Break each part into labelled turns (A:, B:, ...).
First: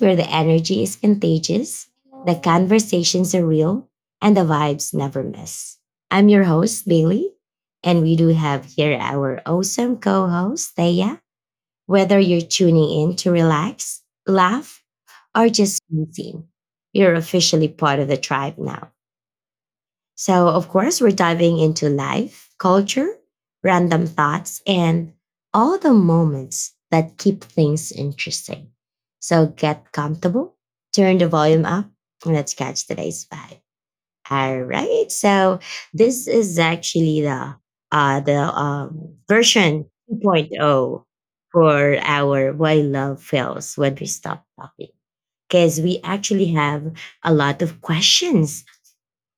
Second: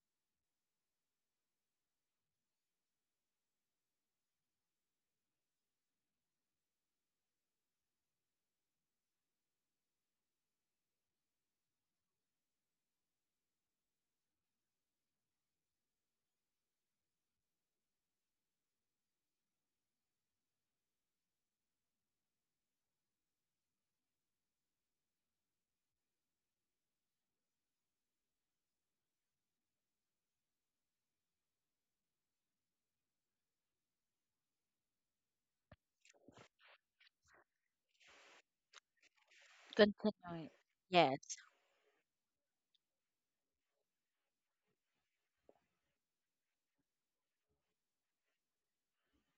A: where the energy is contagious, the conversations are real, and the vibes never miss. I'm your host, Bailey, and we do have here our awesome co host, Thea. Whether you're tuning in to relax, laugh, or just consume, you're officially part of the tribe now. So, of course, we're diving into life, culture, random thoughts, and all the moments that keep things interesting. So, get comfortable, turn the volume up, and let's catch today's vibe. All right. So, this is actually the version
B: Continue.
A: 2.0
B: Yes.
A: for our why love fails when we stop talking because we actually have a lot of questions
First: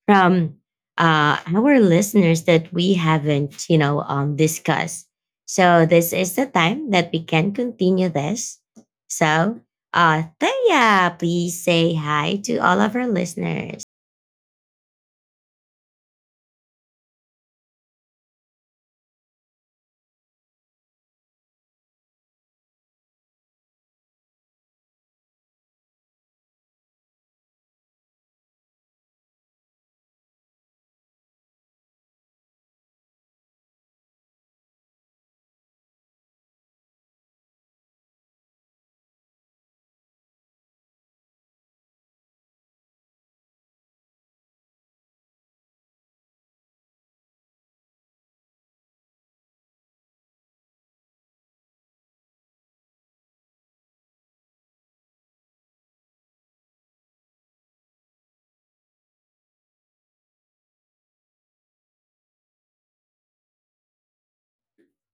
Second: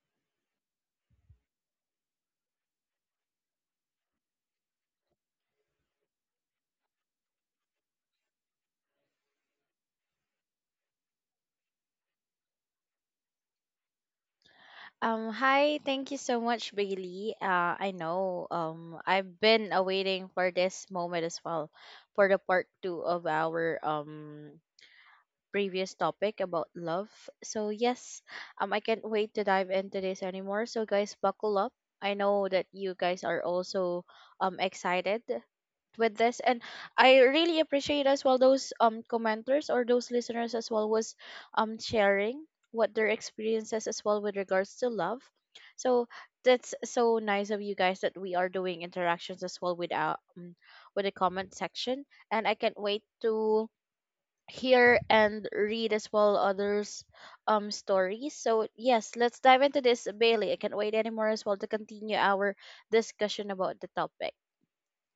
A: from our listeners that we haven't, discussed. So this is the time that we can continue this. So, Thea, please say hi to all of our listeners.
B: Hi, thank you so much, Bailey. I know, I've been awaiting for this moment as well for the part two of our previous topic about love. So, yes, I can't wait to dive into this anymore. So, guys, buckle up. I know that you guys are also excited with this, and I really appreciate as well those commenters or those listeners as well was sharing what their experiences as well with regards to love. So that's so nice of you guys that we are doing interactions as well with our with the comment section, and I can't wait to hear and read as well others stories. So yes, let's dive into this, Bailey. I can't wait anymore as well to continue our discussion about the topic.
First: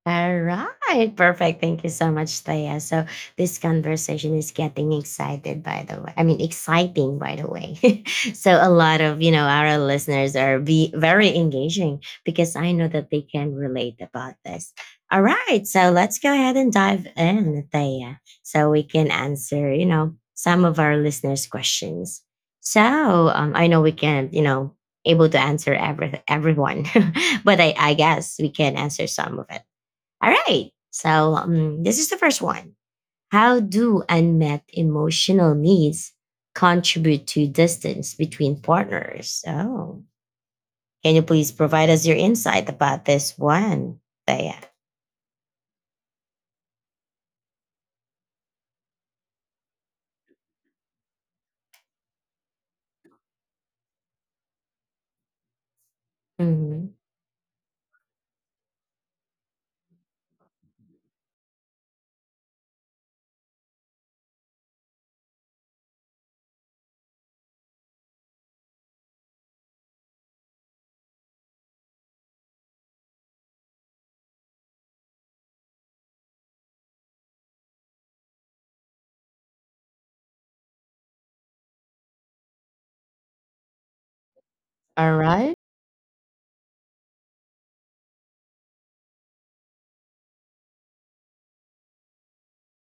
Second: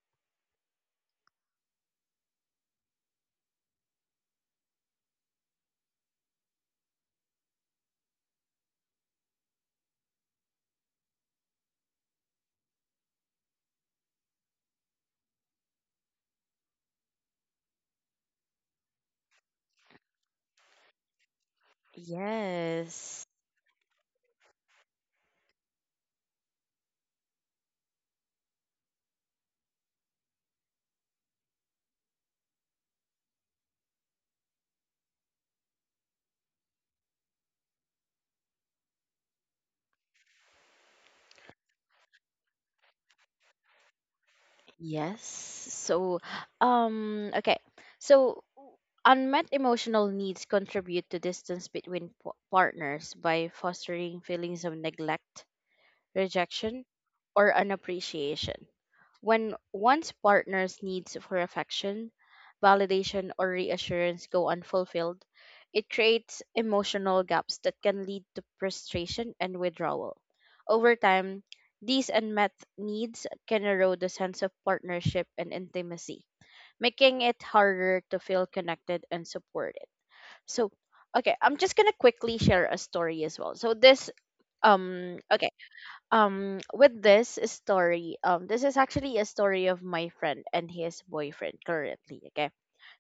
A: All right, perfect. Thank you so much, Thea. So this conversation is getting excited, by the way. I mean, exciting, by the way. So a lot of our listeners are be very engaging because I know that they can relate about this. All right, so let's go ahead and dive in, Thea, so we can answer some of our listeners' questions.
B: Yes.
A: So I know we can able to answer every everyone, but I guess we can answer some of it. All right. So this is the first one. How do unmet emotional needs contribute to distance between partners? Oh, can you please provide us your insight about this one? Thea?
B: Yes. So, okay. So, unmet emotional needs contribute to distance between partners by fostering feelings of neglect, rejection,
A: Mhm.
B: or unappreciation. When one's partner's needs for affection, validation, or reassurance go unfulfilled, it creates emotional gaps that can lead to frustration and withdrawal. Over time, these unmet needs can erode the sense of partnership and intimacy, making it harder to feel connected and supported. So, okay, I'm just gonna quickly share a story as well. So this,
A: All
B: um, okay
A: right.
B: with this story, this is actually a story of my friend and his boyfriend currently, okay?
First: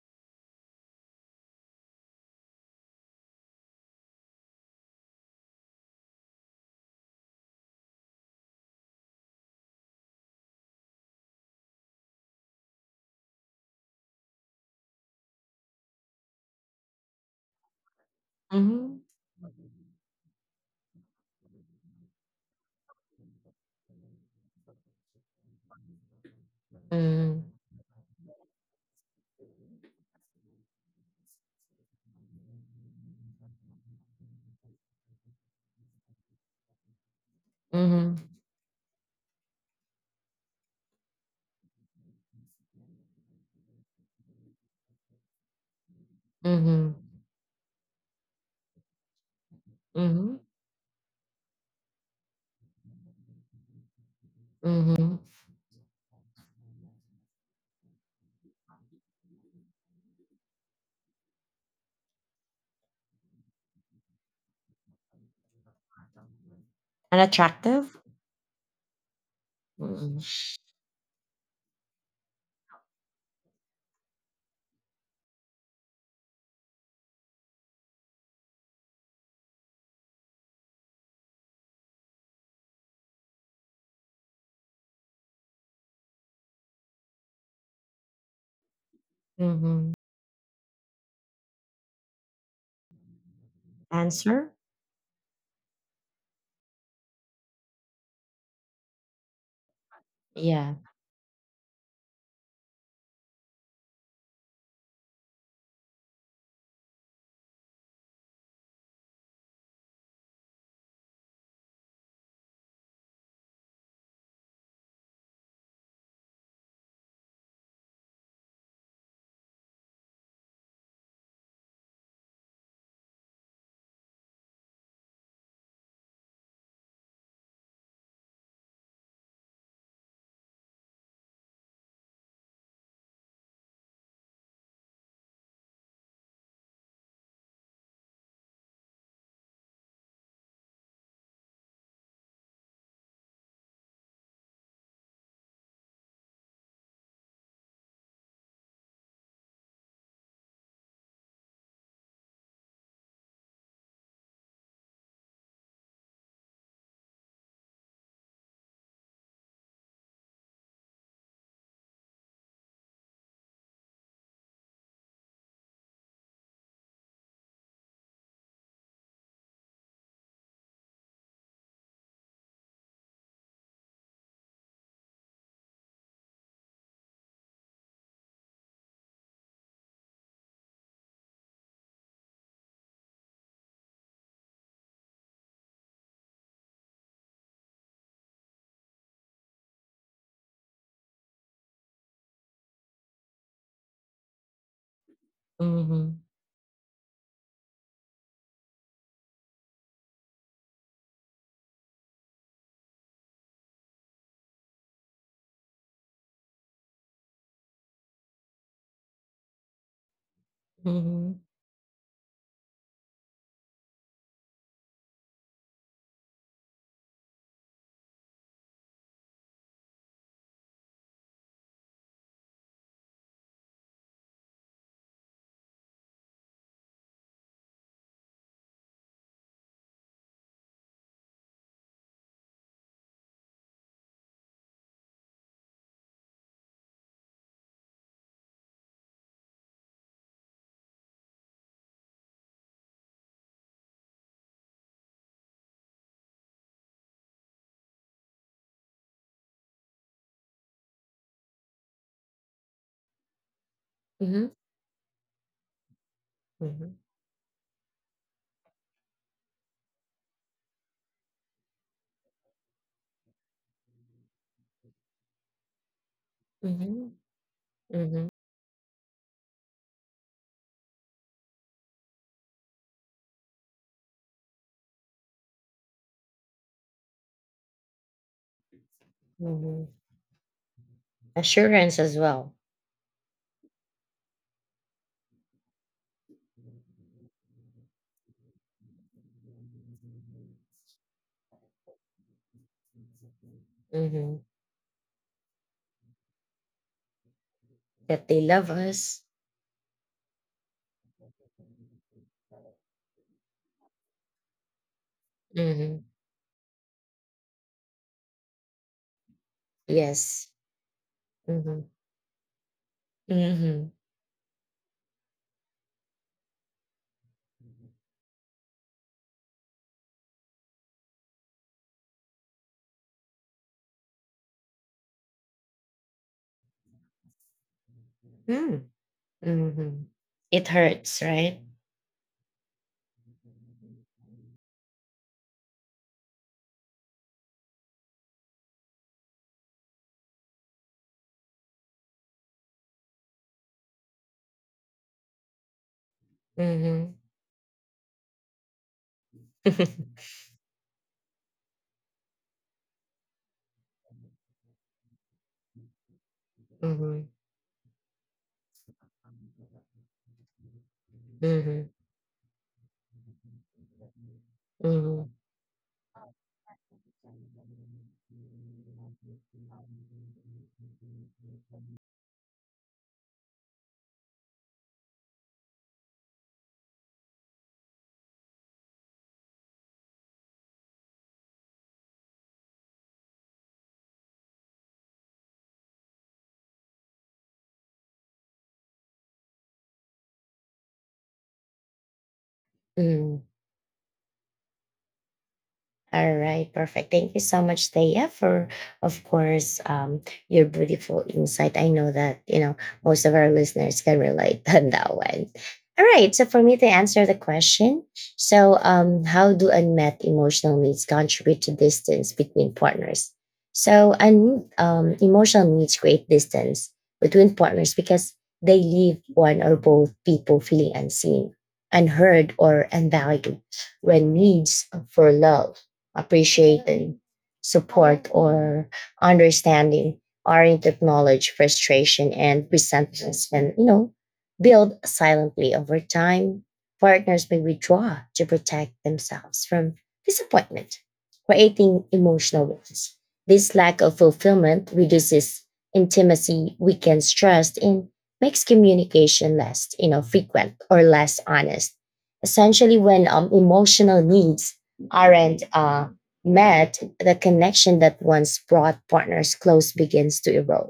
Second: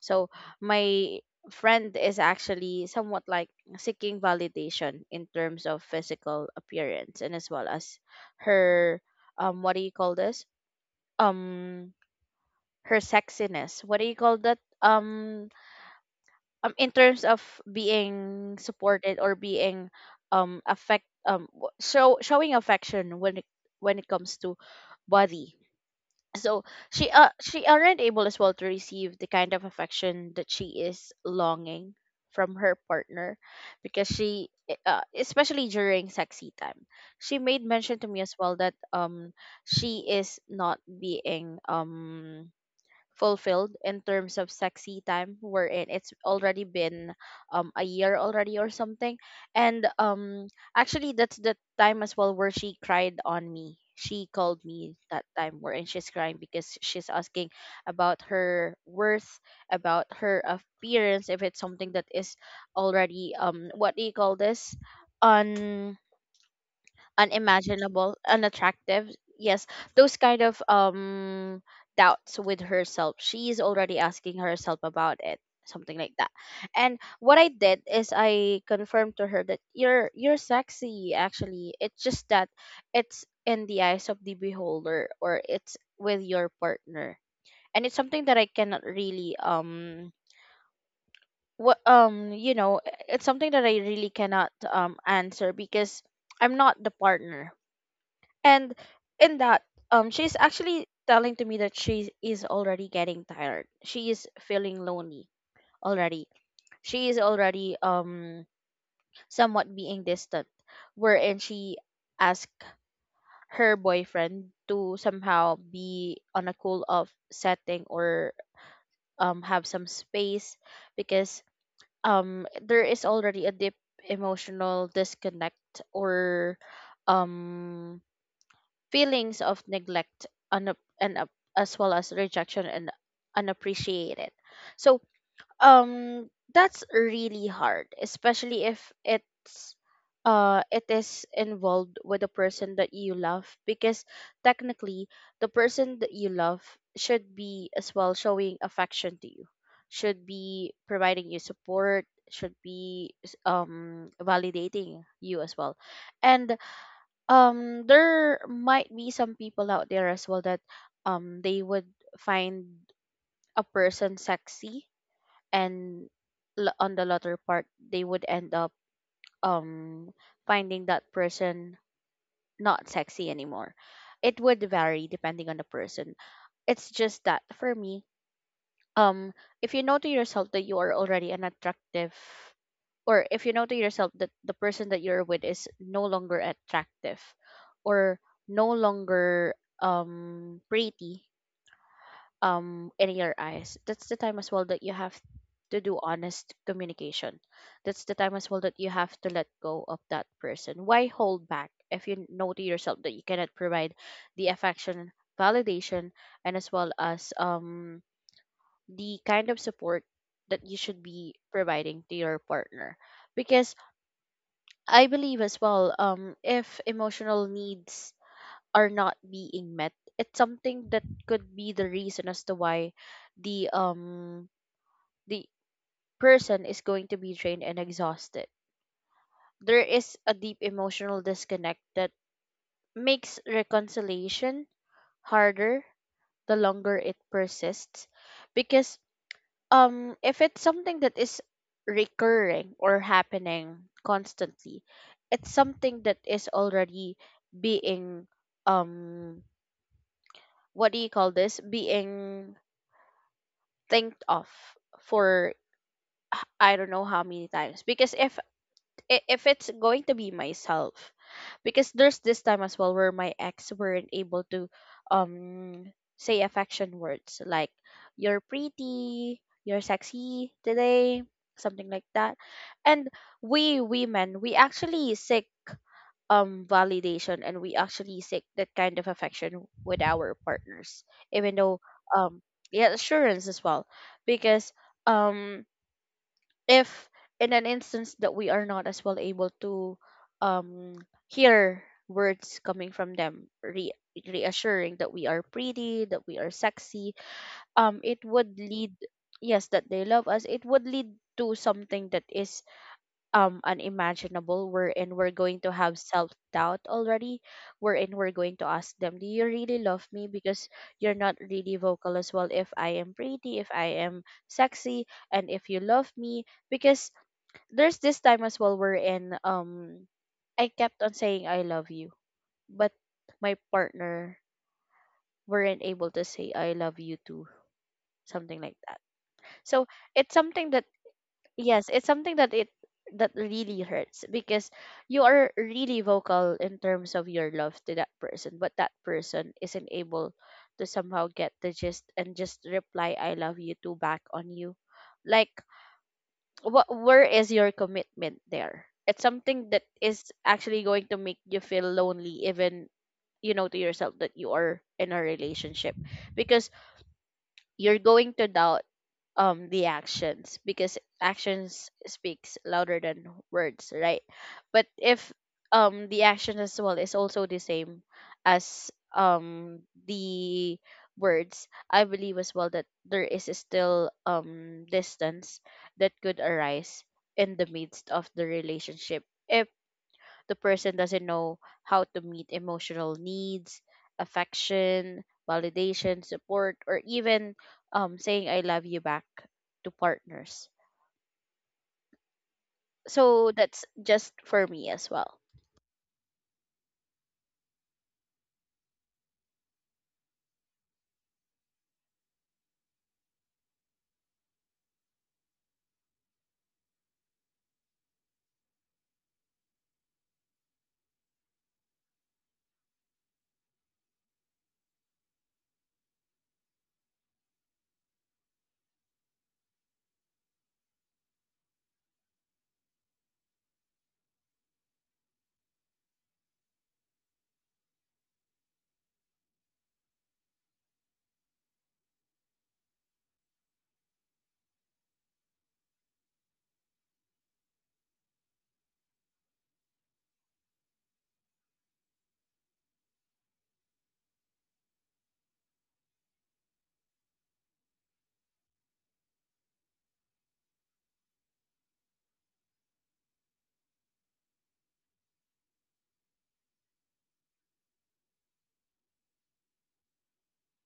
B: So my friend is actually somewhat like seeking validation in terms of physical appearance, and as well as her, what do you call this, um her sexiness, what do you call that, in terms of being
A: Mhm.
B: supported or being, affect w- show showing affection when it, when it comes to body. So she uh
A: Mm.
B: she aren't able as well to receive the kind of affection that she is longing from her partner, because she, especially during sexy time, she made mention to me
A: Mhm.
B: as well that, she is not being fulfilled in terms of sexy time, wherein it's already
A: Mhm.
B: been a year already or something. And
A: Mhm.
B: actually that's the time as well where she cried on me. She called me
A: Mhm.
B: that time wherein she's crying because she's asking about her worth, about her appearance, if it's something that is already, what do you call this, on
A: Unattractive.
B: unimaginable, unattractive. Yes, those
A: Mhm.
B: kind of doubts with herself. She is already asking herself about it, something like that. And what I did is I confirmed to her that you're sexy actually. It's just that it's in the eyes of the beholder, or it's with your partner. And it's something that I cannot really,
A: Mhm.
B: what you know it's something that I really
A: Answer.
B: cannot answer because I'm not the partner. And in that, she's
A: Yeah.
B: actually telling to me that she is already getting tired, she is feeling lonely already, she is already somewhat being distant, wherein she asked her boyfriend to somehow be on a cool off setting or have some space, because there is already a deep emotional disconnect, or um feelings of neglect, and as well as rejection and unappreciated. So that's really hard, especially if it is involved with the person that you love, because technically the person that you love should be as well showing affection to you, should be providing you support, should be validating you as well. And there might be some people out there as well that they would find a person sexy, and on the latter part they would end up um finding that person not sexy anymore. It would vary depending on the person. It's just that for me, um if you know to yourself that you are already an attractive, or if you know to yourself that the person that you're with is no longer attractive, or no longer pretty in your eyes, that's the time as well that you have to do
A: Mhm.
B: honest communication. That's the time as well that you have to let go of that person. Why hold back if you know to yourself that you cannot provide the affection, validation, and as well as the kind of support that you should be
A: Mhm.
B: providing to your partner? Because I believe as well, if emotional needs are not being met, it's something that could be the reason as to why the um the person is going to be drained and exhausted. There is a deep emotional disconnect that makes reconciliation harder the longer it persists, because if it's something that is recurring or happening constantly, it's something that is already being, um what do you call this, being think of
A: Mhm.
B: for, I don't
A: Mhm.
B: know how many times, because if it's going to be myself. Because there's this time as well where my ex weren't able to um say affection
A: Mhm,
B: words like,
A: mhm,
B: you're pretty, you're sexy today, something like that. And we women, we actually seek validation, and we actually seek that kind of affection
A: mhm.
B: with our partners, even though,
A: Assurance as
B: um
A: well.
B: yeah, assurance as well. Because um if in an instance that we are not as well able to um hear words coming from them,
A: Mhm.
B: reassuring that we are pretty, that we are sexy, it
A: That they
B: would
A: love
B: lead,
A: us.
B: yes, that they love us, it would lead to something that is unimaginable, wherein we're going to have
A: Mhm.
B: self doubt already, wherein we're going to ask them, do you really love me?
A: Yes.
B: Because you're not really
A: Mhm.
B: vocal as well if I am pretty, if
A: Mhm.
B: I am sexy, and if you love me. Because there's this time as well wherein I kept on saying I love you, but my partner weren't able to say I love you too, something like
A: Mm.
B: that. So
A: Mhm.
B: it's
A: It
B: something that,
A: hurts, right?
B: yes, it's something that it that really hurts, because you are really vocal in terms of your love to that person, but that person isn't able to somehow get the gist and just reply I love you too back on you. Like what
A: Mhm,
B: where is your commitment there? It's something that
A: mhm.
B: is actually going to make you feel lonely, even you know to yourself that you are in a relationship, because
A: Mhm.
B: you're going to doubt the actions, because
A: Mhm.
B: actions speaks louder than words, right? But
A: Mhm.
B: if the action as well is also the same as the words, I believe as well that there is still distance that could arise in the midst of the relationship if the person doesn't know how to meet emotional needs, affection, validation, support, or even saying I love you back to partners.
A: Mhm.
B: So that's just for me as well.
A: All right, perfect. Thank you so much, Taya, for, of course, your beautiful insight. I know that, most of our listeners can relate on that one. All right, so for me to answer the question, so how do unmet emotional needs contribute to distance between partners? So, emotional needs create distance between partners because they leave one or both people feeling unseen, unheard, or unvalued when needs for love appreciated support, or understanding are to acknowledge frustration and resentments and, build silently over time. Partners may withdraw to protect themselves from disappointment, creating emotional wounds. This lack of fulfillment reduces intimacy, weakens trust, and makes communication less, frequent or less honest essentially when emotional needs aren't met. The connection that once brought partners close begins to erode,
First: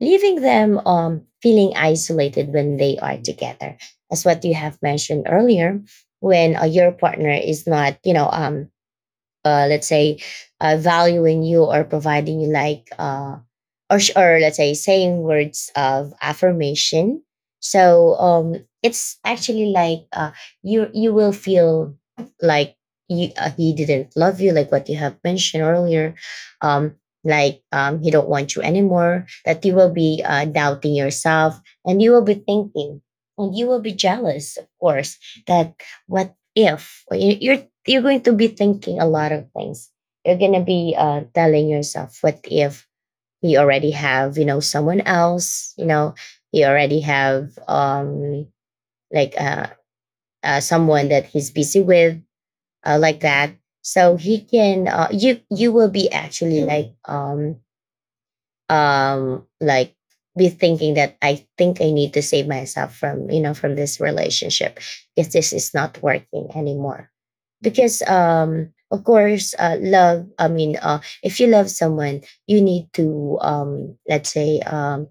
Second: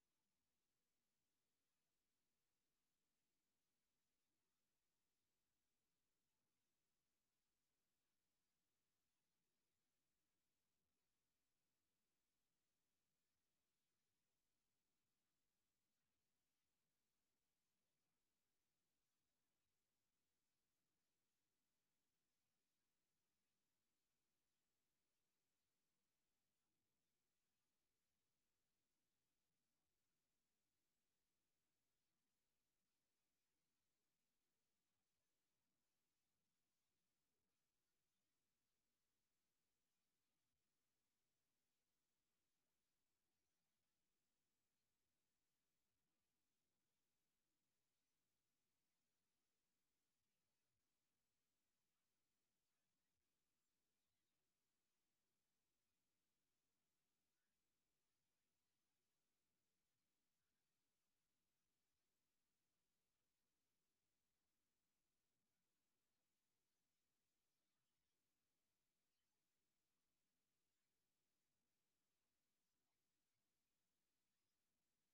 A: leaving them feeling isolated when they are together. That's what you have mentioned earlier. When your partner is not, let's say, valuing you or providing you like, or, or let's say, saying words of affirmation. So it's actually like you will feel like you, he didn't love you, like what you have mentioned earlier, um, like he don't want you anymore. That you will be doubting yourself, and you will be thinking, and you will be jealous, of course, that what if you're going to be thinking a lot of things. You're going to be telling yourself, what if you already have, someone else, you already have like someone that he's busy with, like that. So he can, you will be actually like be thinking that I think I need to save myself from, from this relationship because this is not working anymore, because of course love, if you love someone you need to, let's say,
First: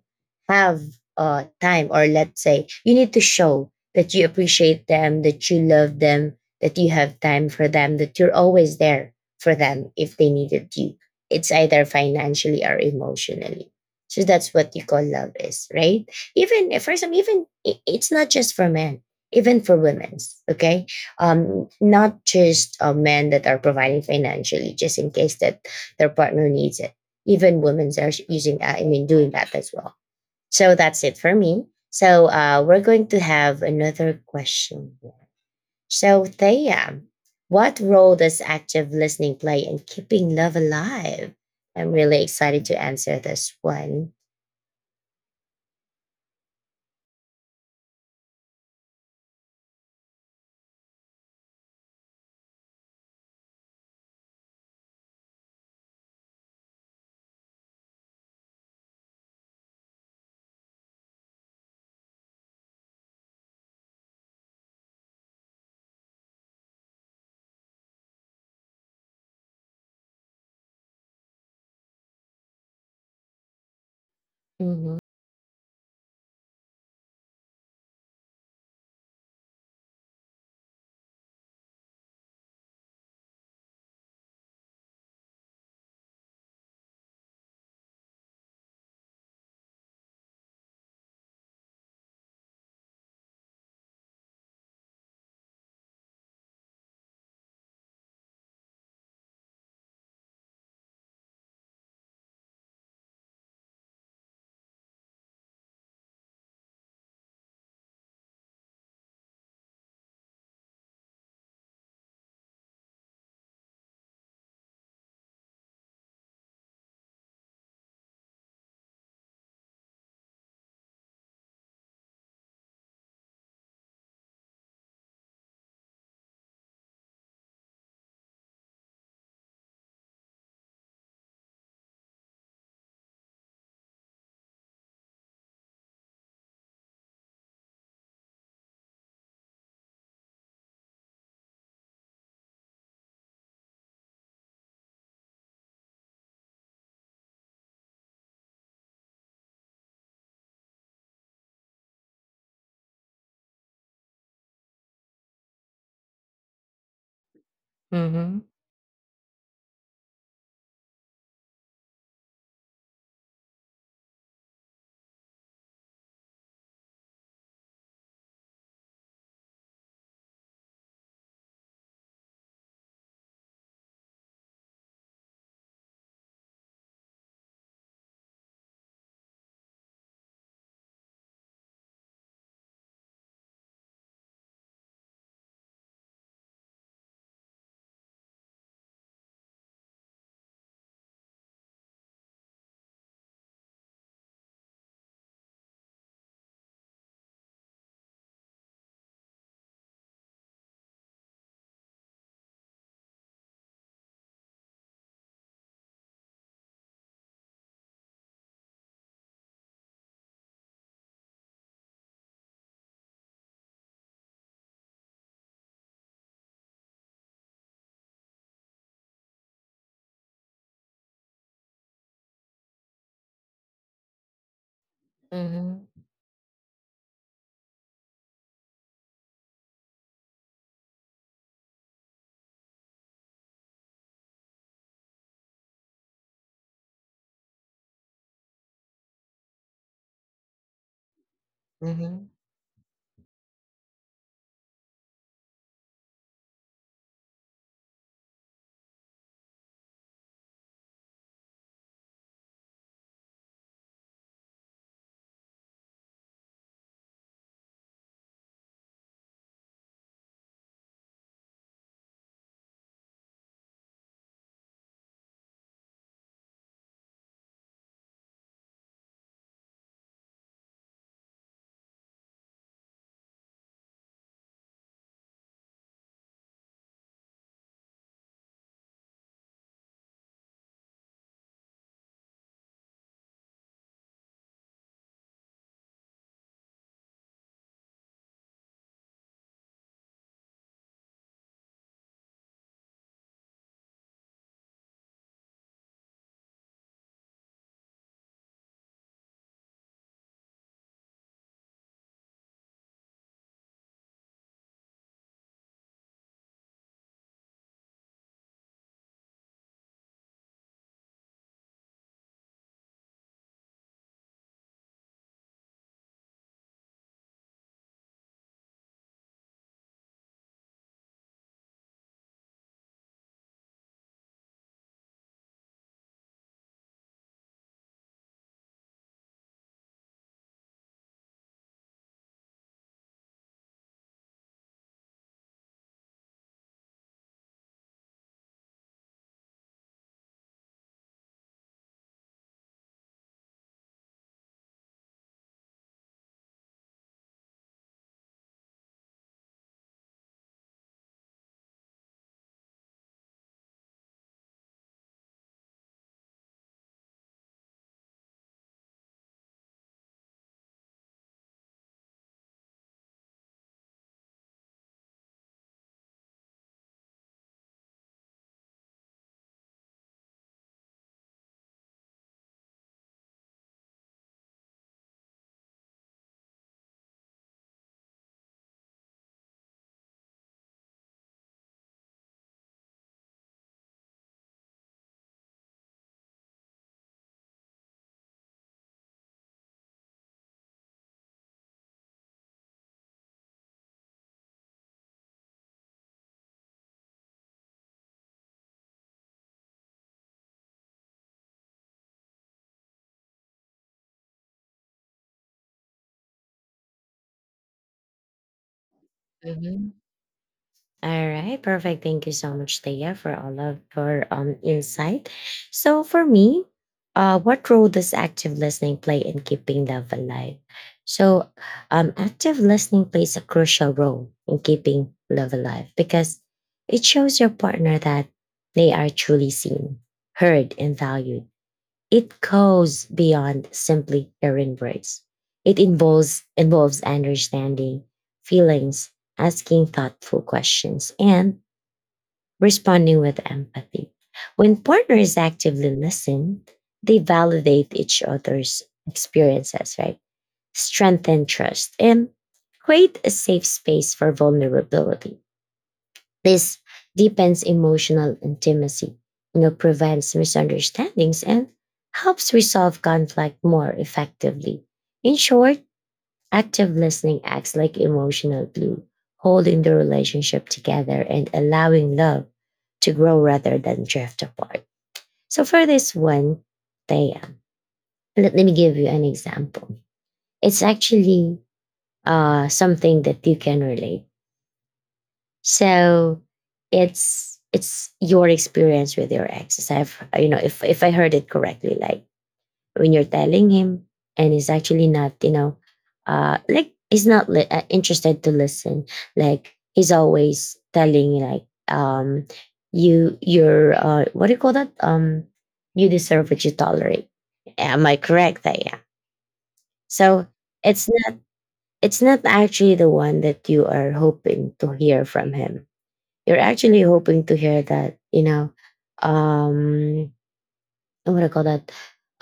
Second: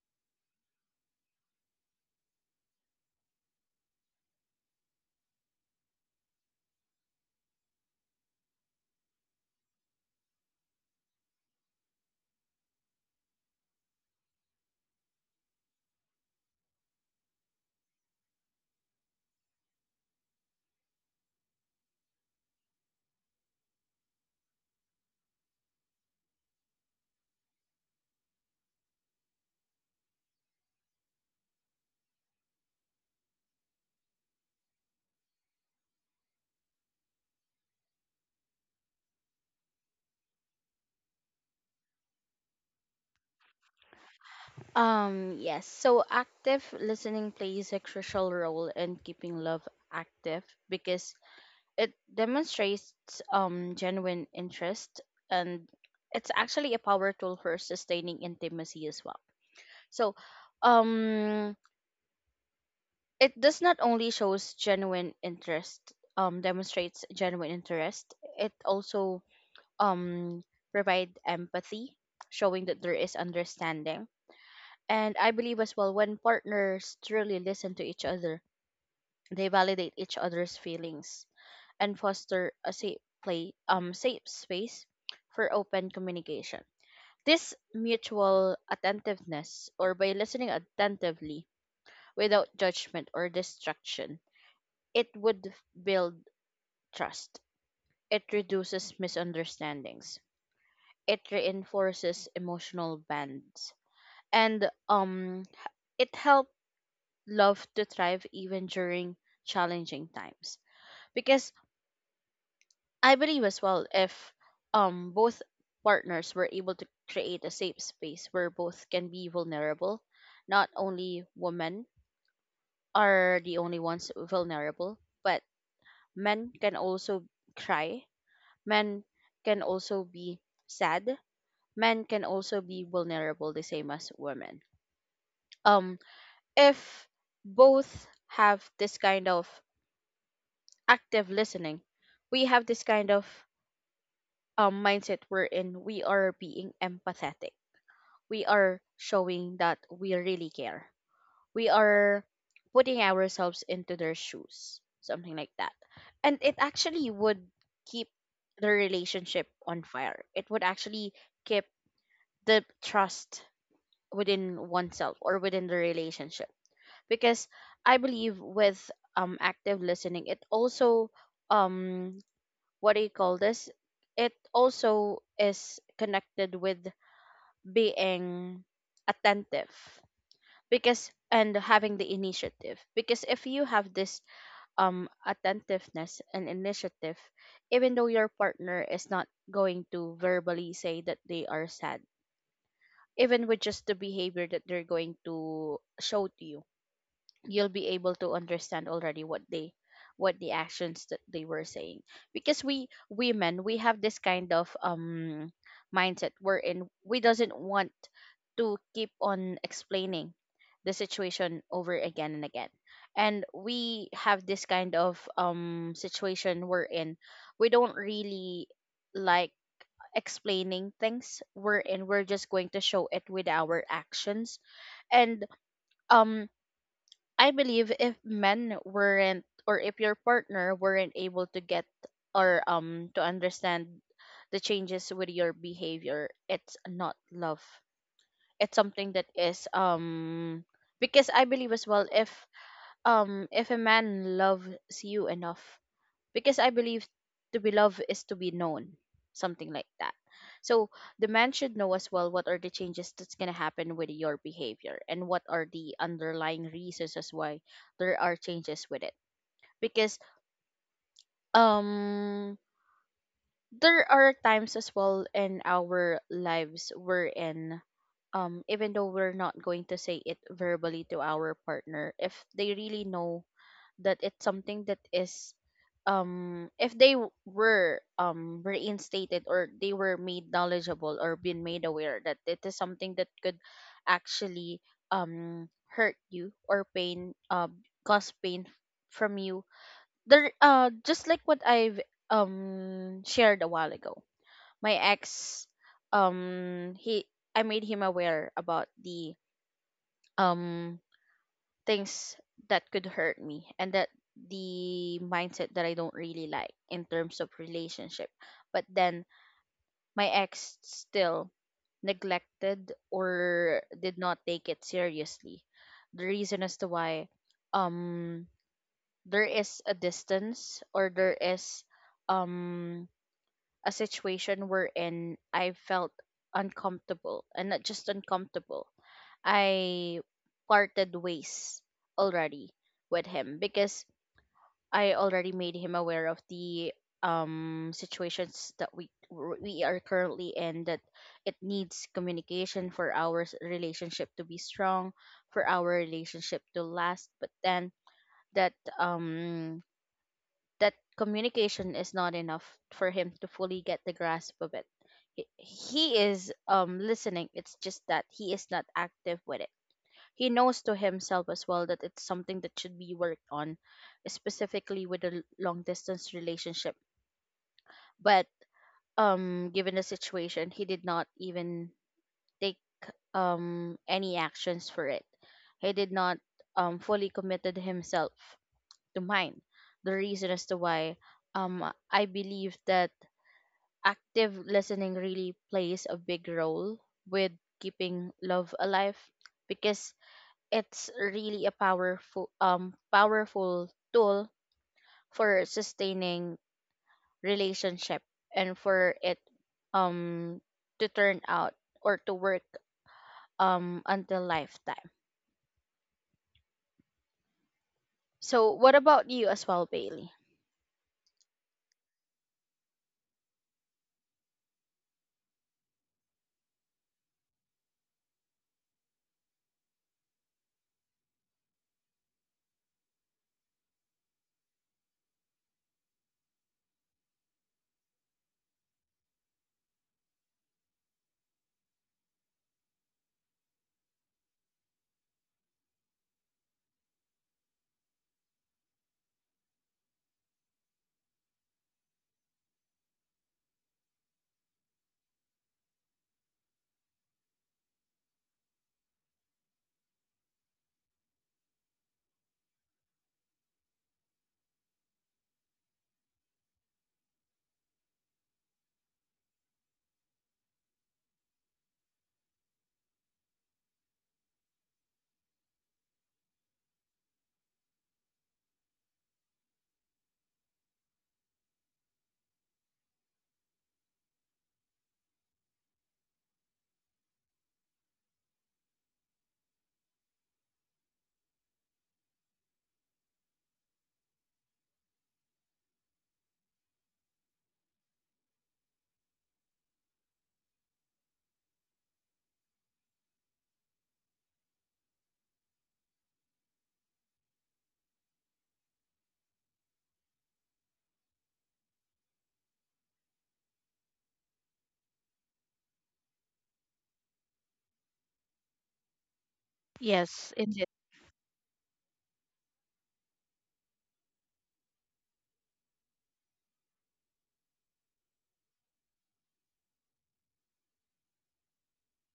A: have time, or let's say you need to show that you appreciate them, that you love them, that you have time for them, that you're always there for them if they needed you. It's either financially or emotionally. So that's what you call love, is right. Even for some, even it's not just for men, even for women's, okay? Not just men that are providing financially, just in case that their partner needs it. Even women are using that, I mean, doing that as well. So that's it for me. So we're going to have another question here. So Thea, what role does active listening play in keeping love alive? I'm really excited to answer this one.
B: Yes, so active listening plays a crucial role in keeping love active because it demonstrates genuine interest, and it's actually a power tool for sustaining intimacy as well. So, um it does not only shows genuine interest, demonstrates genuine interest, it also um provide empathy, showing that there is understanding.
A: Mm-hmm.
B: And I believe as well when partners truly listen to each other, they validate each other's feelings and foster a safe space for open communication. This mutual attentiveness, or by listening attentively without judgment or distraction, it would build trust. It reduces misunderstandings. It reinforces emotional bonds. And it helped love to thrive even during challenging times. Because I believe as well if both partners were able to create a safe space where both can be vulnerable, not only women are the only ones vulnerable, but men can also cry, men can also be sad, men can also be vulnerable the same as women. um if both have this kind of active listening, we have this kind of mindset wherein we are being empathetic, we are showing that we really care, we are putting ourselves into their shoes, something like that, and it actually would keep
A: Mm-hmm.
B: the relationship on fire. It would actually keep the trust within oneself or within the relationship. Because I believe with active listening, it also um what do you call this, it also is connected with being attentive, because and having the initiative, because if you have this attentiveness and initiative, even though your partner is not going to verbally say that they are sad, even with just the behavior that they're going to show to you, you'll be able to understand already what they, what the actions that they were saying. Because we women, we have this kind of mindset wherein we doesn't want to keep on explaining the situation over again and again. And we have this kind of situation we're in, we don't really like explaining things, wherein we're just going to show it with our actions. And
A: Mm-hmm.
B: um I believe if men weren't, or if your partner weren't able to get or to understand the changes with your behavior, it's not love. It's something that is um, because I believe as well if a man loves you enough, because I believe to be loved is to be known, something like that. So the man should know as well what are the changes that's gonna happen with your behavior and what are the underlying reasons as why there are changes with it. Because um there are times as well in our lives wherein even though we're not going to say it verbally to our partner, if they really know that it's something that is, if they were reinstated, or they were made knowledgeable or been made aware that it is something that could actually hurt you or cause pain from you, just like what I've shared a while ago, my ex he, I made him aware about the um things that could hurt me, and that the mindset that I don't really like in terms of relationship. But then my ex still neglected or did not take it seriously. The reason as to why um there is a distance, or there is um a situation wherein I felt uncomfortable, and not just uncomfortable. I parted ways already with him, because I already made him aware of the situations that we are currently in, that it needs communication for our relationship to be strong, for our relationship to last. But then that um that communication is not enough for him to fully get the grasp of it. He is listening. It's just that he is not active with it. He knows to himself as well that it's something that should be worked on, specifically with a long distance relationship. But given the situation, he did not even take any actions for it. He did not fully committed himself to mine. The reason as to why um I believe that active listening really plays a big role with keeping love alive, because it's really a powerful tool for sustaining relationship and for it um to turn out or to work until lifetime. So what about you as
A: Mm-hmm.
B: well, Bailey?
A: All right, perfect. Thank you so much, Thea, for all of your insight. So for me, what role does active listening play in keeping love alive? So, active listening plays a crucial role in keeping love alive because it shows your partner that they are truly seen, heard, and valued. It goes beyond simply errand breaks. It involves understanding feelings, asking thoughtful questions, and responding with empathy. When partners actively listen, they validate each other's experiences, right? Strengthen trust and create a safe space for vulnerability. This deepens emotional intimacy, prevents misunderstandings, and helps resolve conflict more effectively. In short, active listening acts like emotional glue, holding the relationship together and allowing love to grow rather than drift apart. So, for this one, Thea, let me give you an example. It's actually something that you can relate. So it's your experience with your ex. As I've, you know, if I heard it correctly, like when you're telling him and he's actually not, like he's not interested to listen. Like he's always telling you, like, you're what do you call that? You deserve what you tolerate. Am I correct? That, yeah. So
B: Indeed.
A: it's not it's not actually the one that you are hoping to hear from him. You're actually hoping to hear that, um, what do I call that?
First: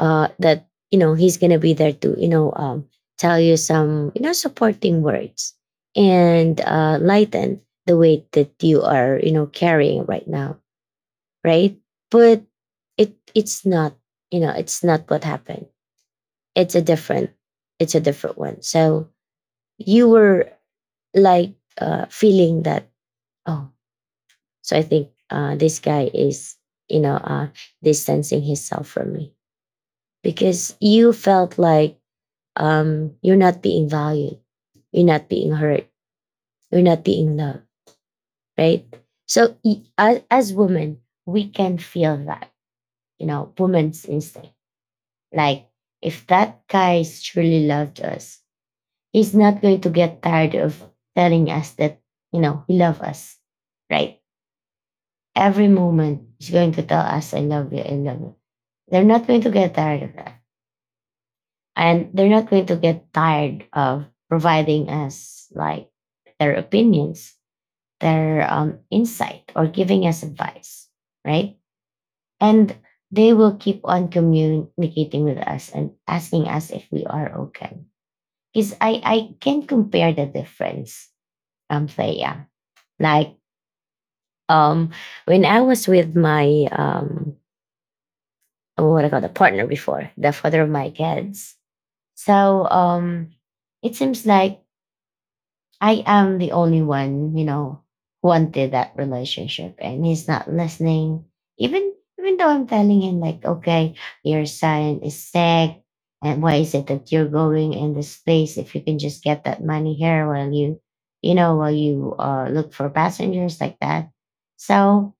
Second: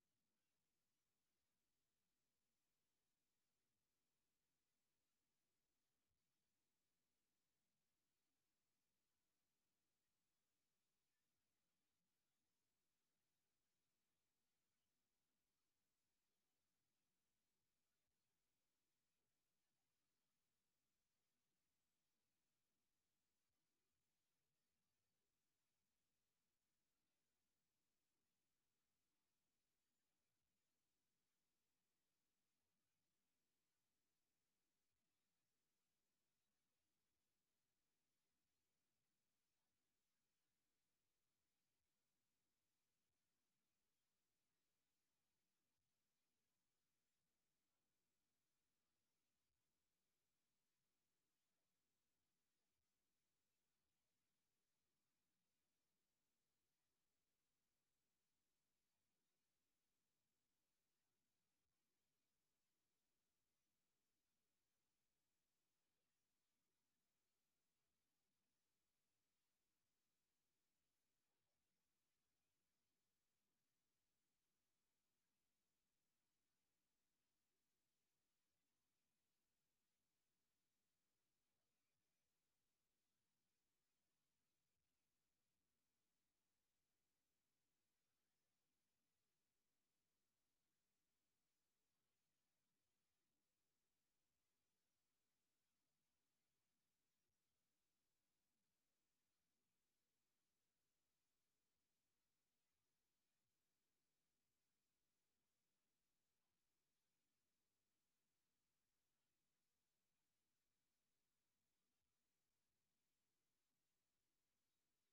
A: That, you know, he's going to be there to, tell you some, you know, supporting words and lighten the weight that you are, you know, carrying right now, right? But it's not, it's not what happened. It's a different, it's a different one. So you were like feeling that, oh. So I think this guy is, you know, uh, distancing himself from me because you felt like you're not being valued, you're not being heard, you're not being loved, right? So as, women, we can feel that, woman's instinct. Like if that guy truly loved us, he's not going to get tired of telling us that, he loves us, right? Every moment is going to tell us, I love you, I love you. They're not going to get tired of that. And they're not going to get tired of providing us like their opinions, their insight, or giving us advice, right? And they will keep on communicating with us and asking us if we are okay. Because I can compare the difference, Thea. Like um, when I was with my what I call the partner before, the father of my kids. So it seems like I am the only one, who wanted that relationship, and he's not listening. Even though I'm telling him like, okay, your son is sick, and why is it that you're going in this place if you can just get that money here while while you look for passengers, like that. So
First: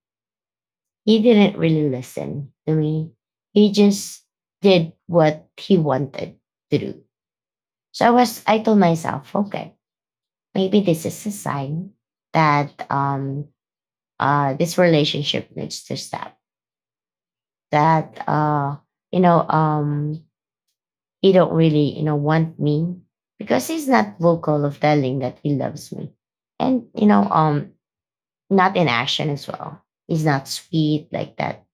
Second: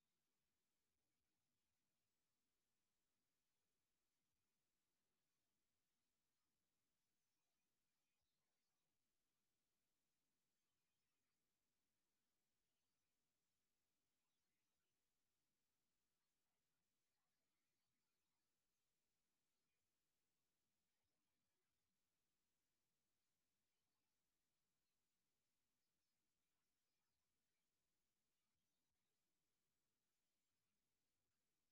A: he didn't really listen to me. He just did what he wanted to do. So I told myself, okay, maybe this is a sign that this relationship needs to stop. That you know, um, he don't really, want me because he's not vocal of telling that he loves me, and, not in action as well. He's not sweet like that.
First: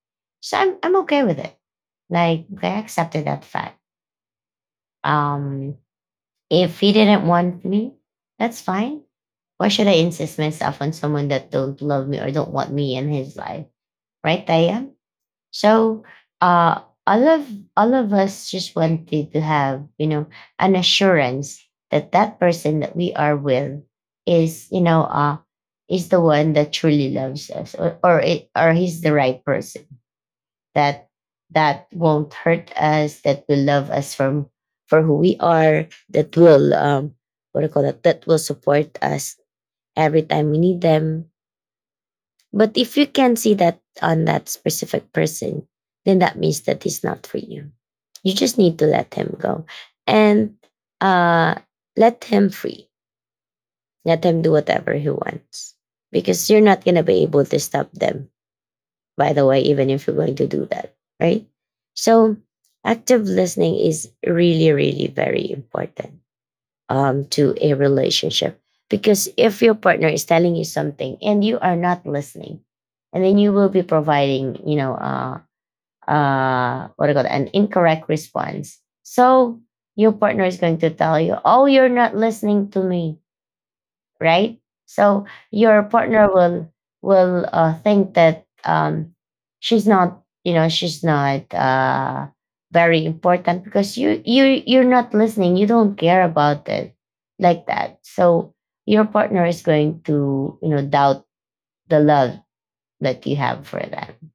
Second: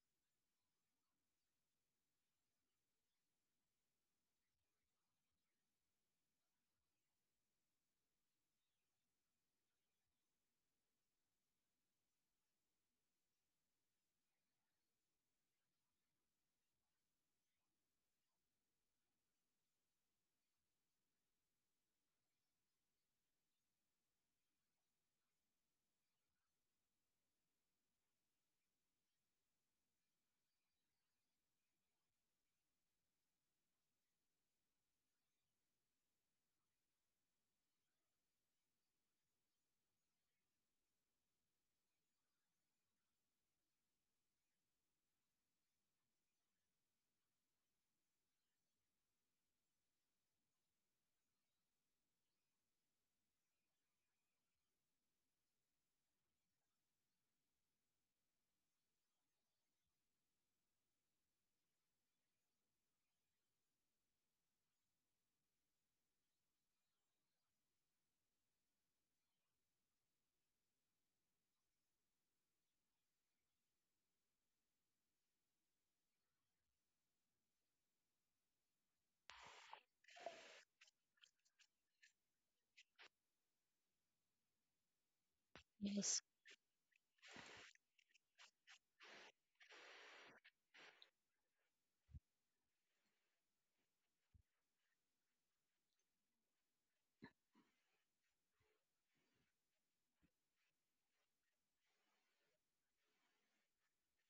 A: So I'm okay with it. Like I accepted that fact. Um, if he didn't want me, that's fine. Why should I insist myself on someone that don't love me or don't want me in his life? Right, Diane? So uh all of all of us just wanted to have, an assurance that that person that we are with, is, you know, uh is the one that truly loves us, or or it, or he's the right person that won't hurt us, that will love us from for who we are, that will, what do you call that, that will support us every time we need them. But if you can see that on that specific person, then that means that he's not for you. You just need to let him go. And uh let him free. Let him do whatever he wants. Because you're not gonna be able to stop them, by the way, even if you're going to do that, right? So, active listening is really, really very important to a relationship, because if your partner is telling you something and you are not listening, and then you will be providing, what do you call it, an incorrect response. So, your partner is going to tell you, "Oh, you're not listening to me," right? So your
B: Yes.
A: partner will think that she's not, she's not very important because you're not listening. You don't care about it like that. So your partner is going to, you know, doubt the love that you have for them.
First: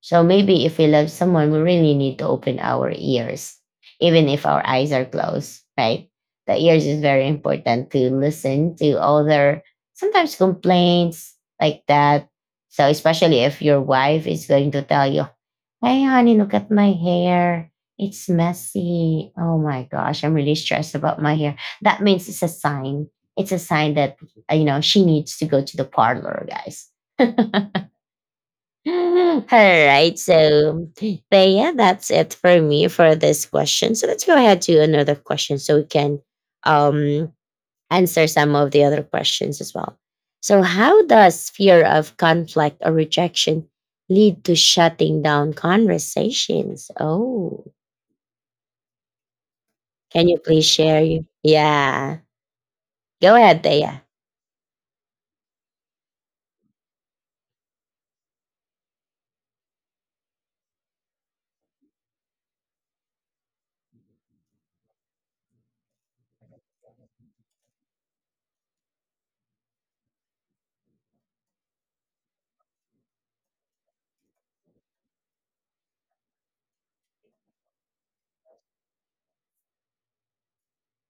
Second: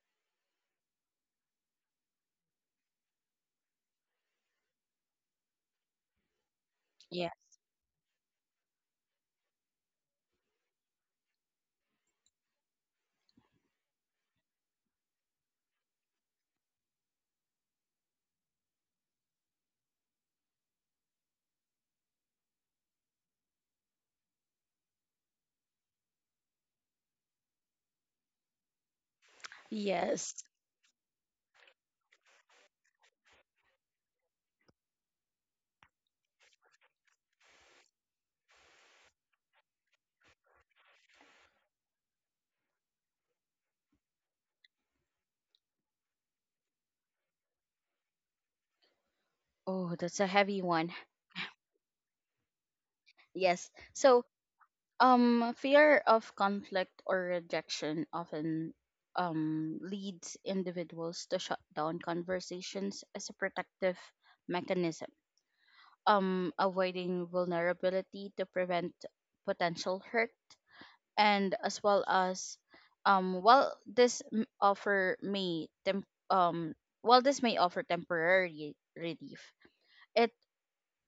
A: So maybe if we love someone, we really need to open our ears, even if our eyes are closed, right? The ears is very
B: Yeah.
A: important to listen to other sometimes complaints like that. So especially if your wife is going to tell you, "Hey, honey, look at my hair. It's messy. Oh my gosh, I'm really stressed about my hair." That means it's a sign. It's a sign that you know she needs to go to the parlor, guys. All right.
B: Yes.
A: So, but yeah, that's it for me for this question. So let's go ahead to another question so we can um, answer some of the other questions as well. So, how does fear of conflict or rejection lead to shutting down conversations? Oh,
B: Oh, that's
A: can
B: a
A: you
B: heavy
A: please
B: one.
A: share? Yeah. Go ahead,
B: Yes.
A: Thea.
B: So fear of conflict or rejection often leads individuals to shut down conversations as a protective mechanism, avoiding vulnerability to prevent potential hurt, and as well as while this m- offer may temp- while this may offer temporary relief, it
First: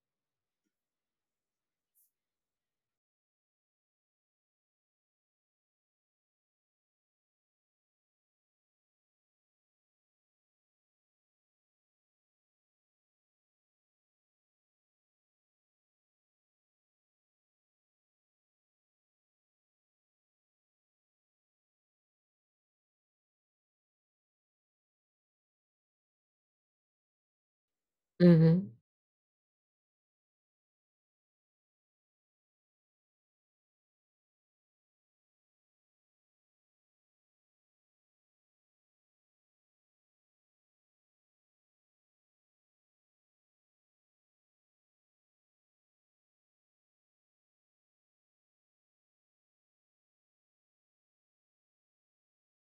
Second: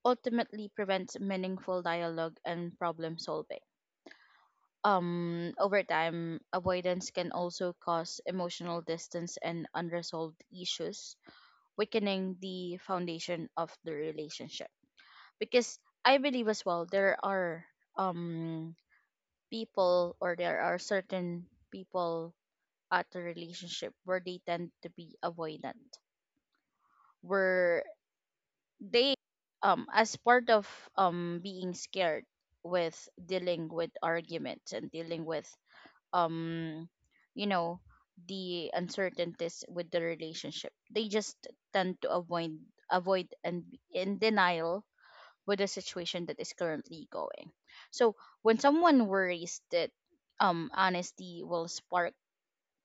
B: ultimately prevents meaningful dialogue and problem solving. Over time, avoidance can also cause emotional distance and unresolved issues, weakening the foundation of the relationship. Because I believe as well there are um people, or there are certain people at the relationship where they tend to be avoidant, where
A: Mm-hmm.
B: they as part of being scared with dealing with arguments and dealing with um you know, the uncertainties with the relationship, they just tend to avoid, avoid and be in denial with the situation that is currently going. So when someone worries that honesty will spark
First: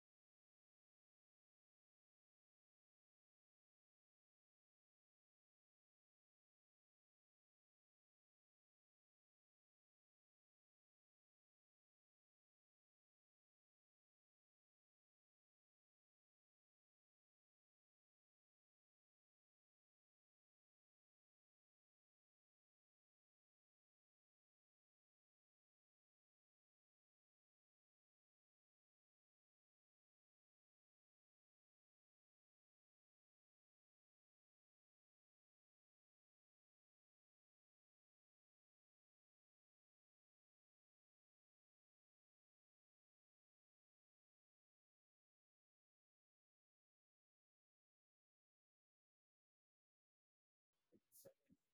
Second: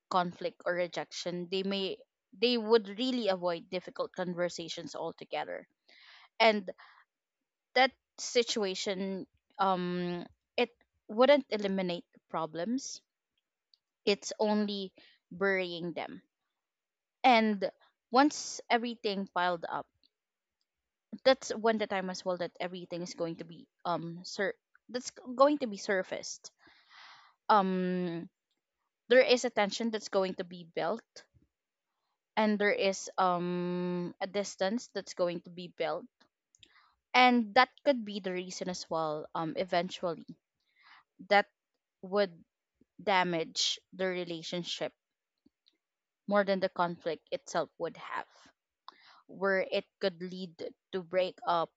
B: conflict or rejection, they would really avoid difficult conversations altogether. And that situation, um it wouldn't eliminate problems, it's only burying them. And once everything piled up, that's when the time as well that everything is going to be that's going to be surfaced. Um there is a tension that's going to be built, and there is a distance that's going to be built. And that could be the reason as well, um, eventually that would damage the relationship more than the conflict itself would have, where it could lead to break up,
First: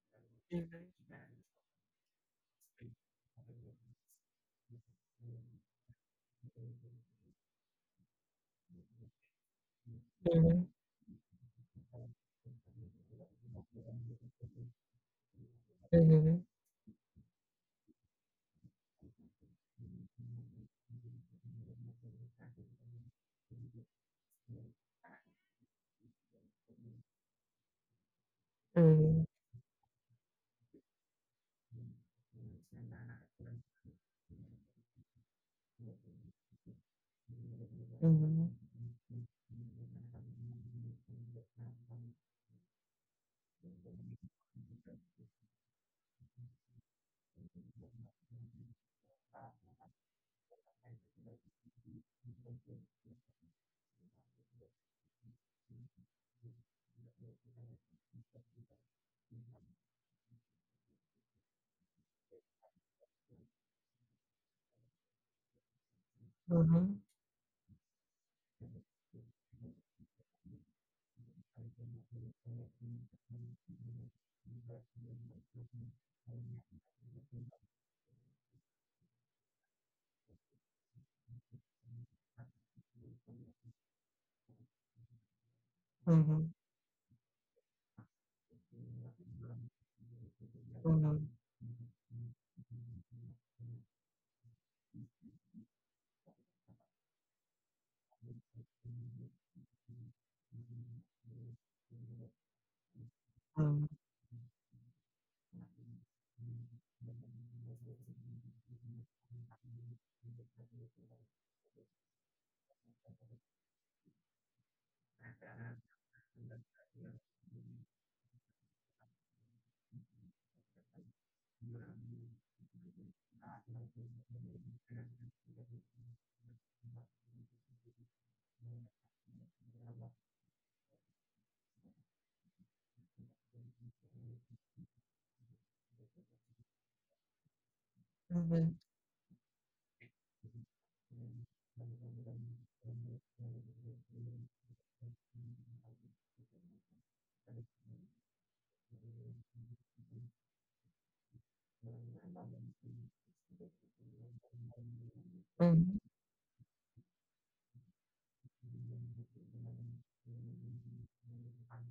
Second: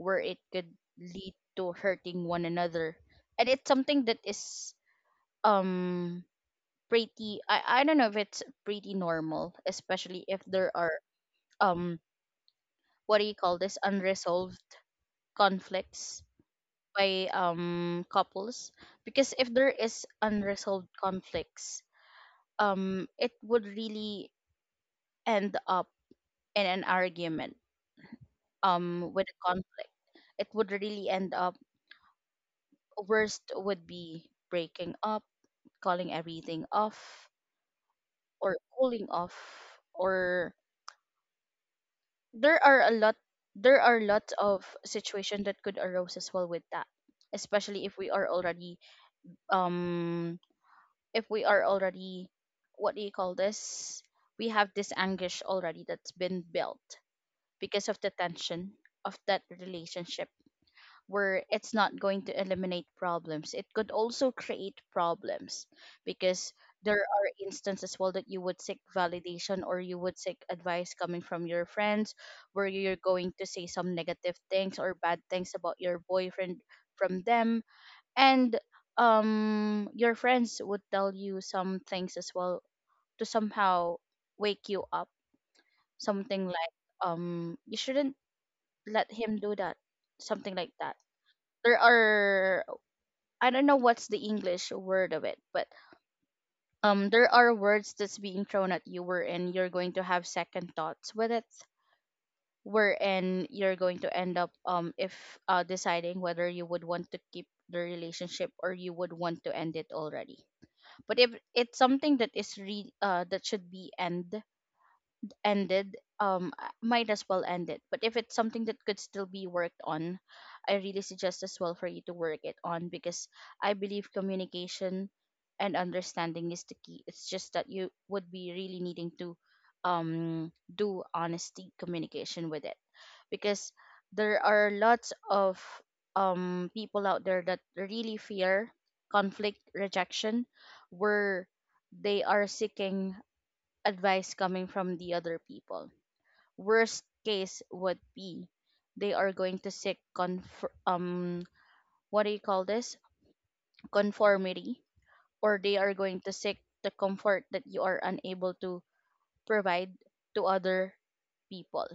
B: where it could lead to hurting one another. And it's something that is um pretty, I don't know if it's pretty normal, especially if
A: hmm
B: there are um what do you call this, unresolved conflicts
A: hmm
B: by couples. Because if there is unresolved conflicts, it would really end up in an argument with
A: hmm
B: a conflict, it would really end up, worst would be breaking up, calling everything off,
A: hmm
B: or cooling off, or there are a lot there are lots of situations that could arise as well with that. Especially if we are already um if we are already, what do you call this? We have this anguish already that's been built because of the tension of that relationship, where it's not going to eliminate problems. It could also create problems, because there are instances well that you would seek validation or you would seek advice coming from your friends, where you're going to say some negative things or bad things about your boyfriend from them. And your friends would tell you some things as well to somehow wake you up, something
A: hmm
B: like you shouldn't let him do that, something like that.
A: hmm
B: There are, I don't know what's the English word of it, but there are words that's being thrown at you wherein you're going to have second thoughts with it, wherein you're
A: Mm,
B: going to end up if deciding whether you would want to keep the relationship or you would want to end it already. But if it's something that is that should be ended, might as well end it. But if it's something that could still be worked on, I really suggest as well for you to work it on, because I believe communication and understanding is the key. It's just that you would be really needing to do honesty communication with it, because there are lots of people out there that really fear
A: mhm,
B: conflict rejection, where they are seeking advice coming from the other people. Worst case would be they are going to what do you call this, conformity, or they are
A: mhm,
B: going to seek the comfort that you are unable to provide to other people,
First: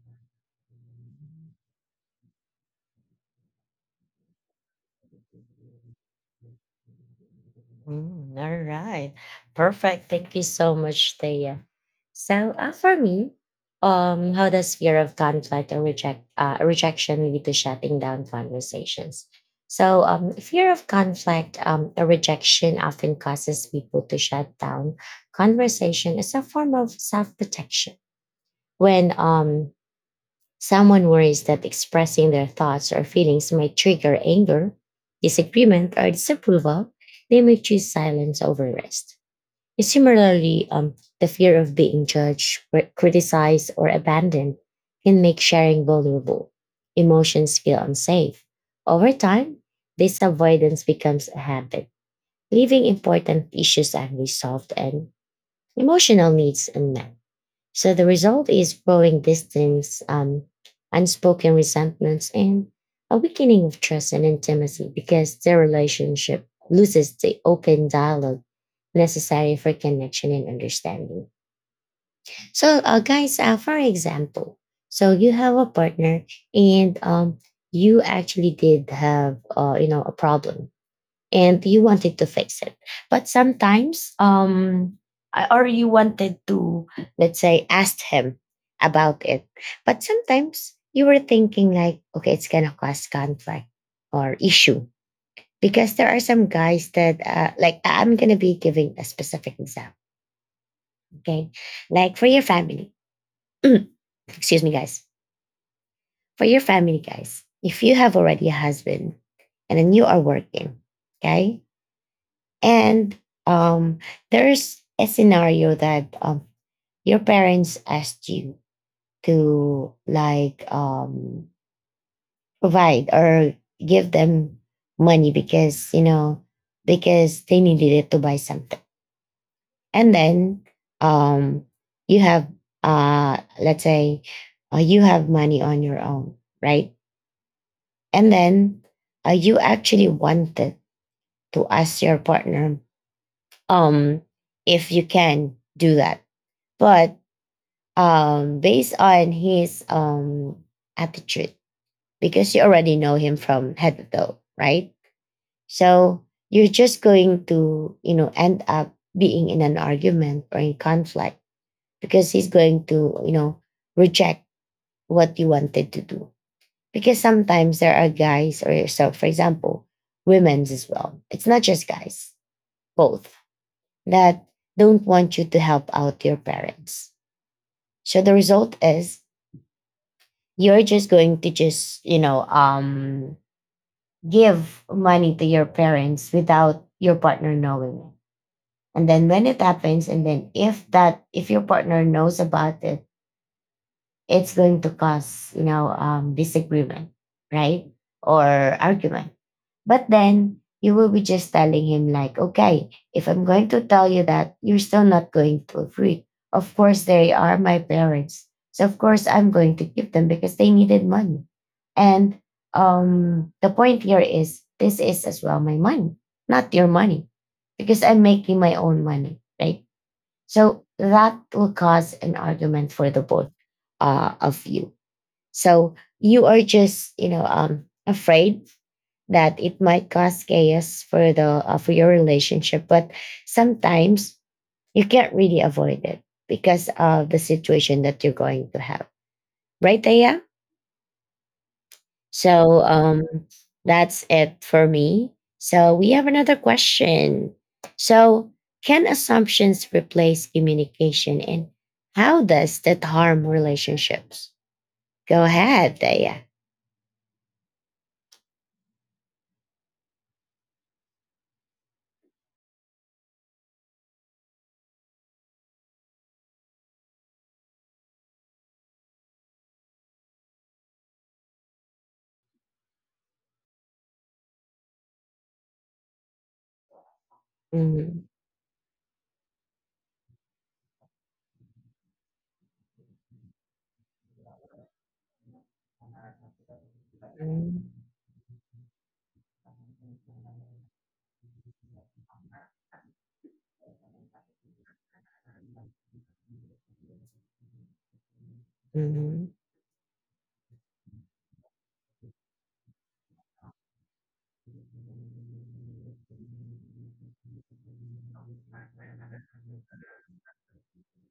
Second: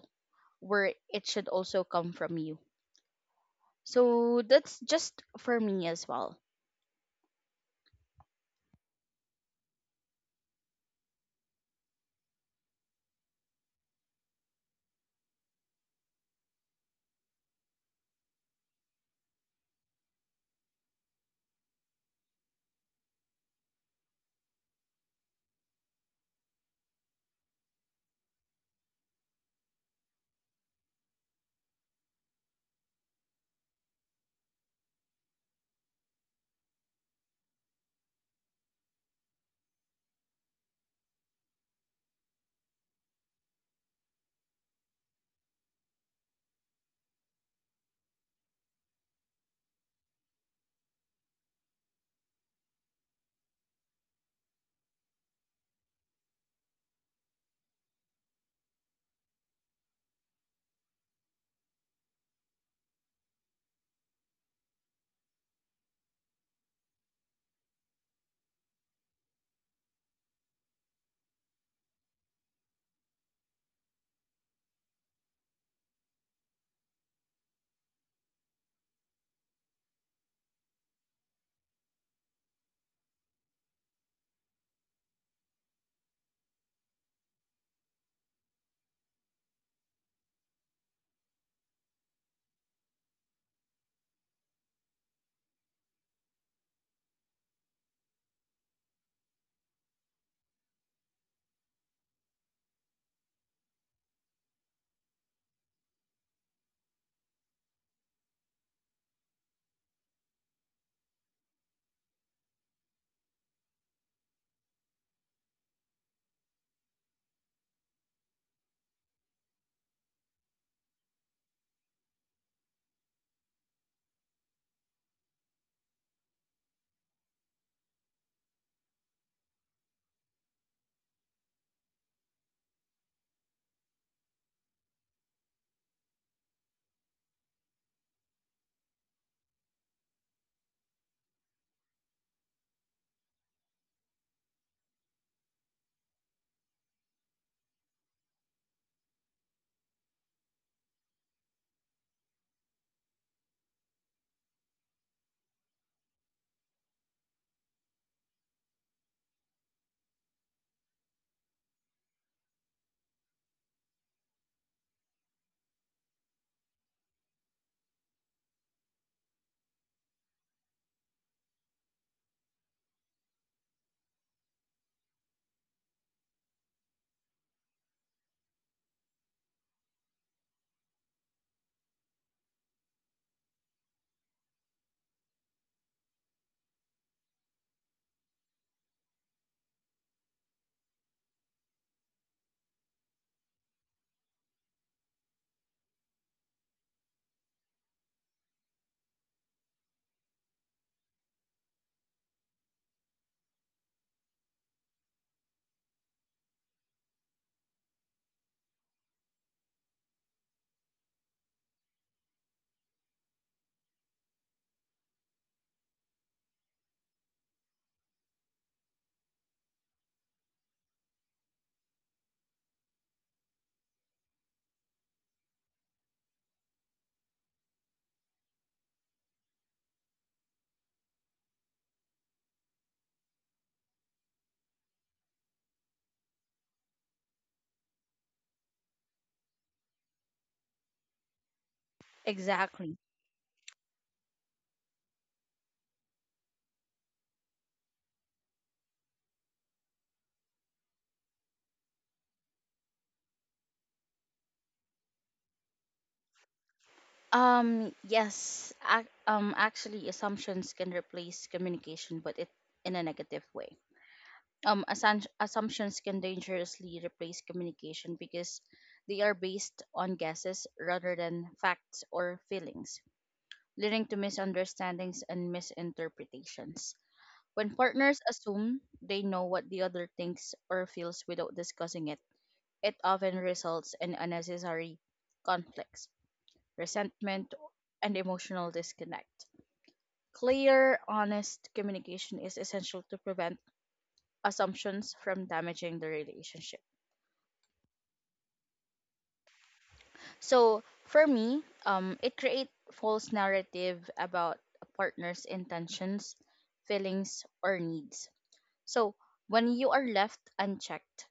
B: where it should also come from you. So that's just for me as well.
A: mm, all right. Perfect. Thank you so much, Thea. So, for me, how does fear of conflict or rejection lead to shutting down conversations? So, fear of conflict or rejection often causes people to shut down conversation as a form of self protection. When someone worries that expressing their thoughts or feelings might trigger anger, disagreement, or disapproval, they may choose silence over rest. And similarly, the fear of being judged, criticized, or abandoned can make sharing vulnerable. Emotions feel unsafe. Over time, this avoidance becomes a habit, leaving important issues unresolved and emotional needs unmet. So the result is growing distance, unspoken resentments, and a weakening of trust and intimacy, because the relationship loses the open dialogue necessary for connection and understanding. So, guys, for example, so you have a partner and you actually did have, you know, a problem and you wanted to fix it. But sometimes, or you wanted to, let's say, ask him about it. But sometimes you were thinking like, okay, it's gonna cause conflict or issue, because there are some guys that, like, I'm gonna be giving a specific example. Okay, like for your family. Excuse me, guys. For your family, guys, if you have already a husband and then you are working, okay, and um, there's a scenario that your parents asked you to like provide or give them money, because you know, because they needed it to buy something, and then um, you have let's say you have money on your own, right? And then you actually wanted to ask your partner um, if you can do that. But based on his attitude, because you already know him from head to toe, right? So you're just going to, you know, end up being in an argument or in conflict, because he's going to, you know, reject what you wanted to do. Because sometimes there are guys, or, so for example, women's as well. It's not just guys, both, that don't want you to help out your parents. So the result is you're just going to just, you know, um, give money to your parents without your partner knowing it. And then when it happens, and then if that, if your partner knows about it, it's going to cause, you know, disagreement, right? Or argument. But then you will be just telling him, like, okay, if I'm going to tell you that, you're still not going to agree. Of course, they are my parents. So, of course, I'm going to give them because they needed money. And the point here is this is as well my money, not your money, because I'm making my own money, right? So that will cause an argument for the both of you. So you are just, you know, afraid that it might cause chaos for the for your relationship. But sometimes you can't really avoid it because of the situation that you're going to have, right, Taya? So
B: Exactly.
A: that's it for me. So we have another question. So can assumptions replace communication, and how does that harm relationships? Go ahead, Daya.
B: Yes, actually assumptions can replace communication, but it in a negative way. Assumptions can dangerously replace communication because they are based on guesses rather than facts or feelings, leading to misunderstandings and misinterpretations. When partners
A: Mhm,
B: assume they know what the other thinks or feels without discussing it, it often results in unnecessary conflicts, resentment,
A: mhm,
B: and emotional disconnect. Clear, honest communication is essential to prevent assumptions from damaging the relationship.
A: mhm,
B: So for me, it creates false narrative about a partner's intentions, feelings, or needs. So when you are left unchecked,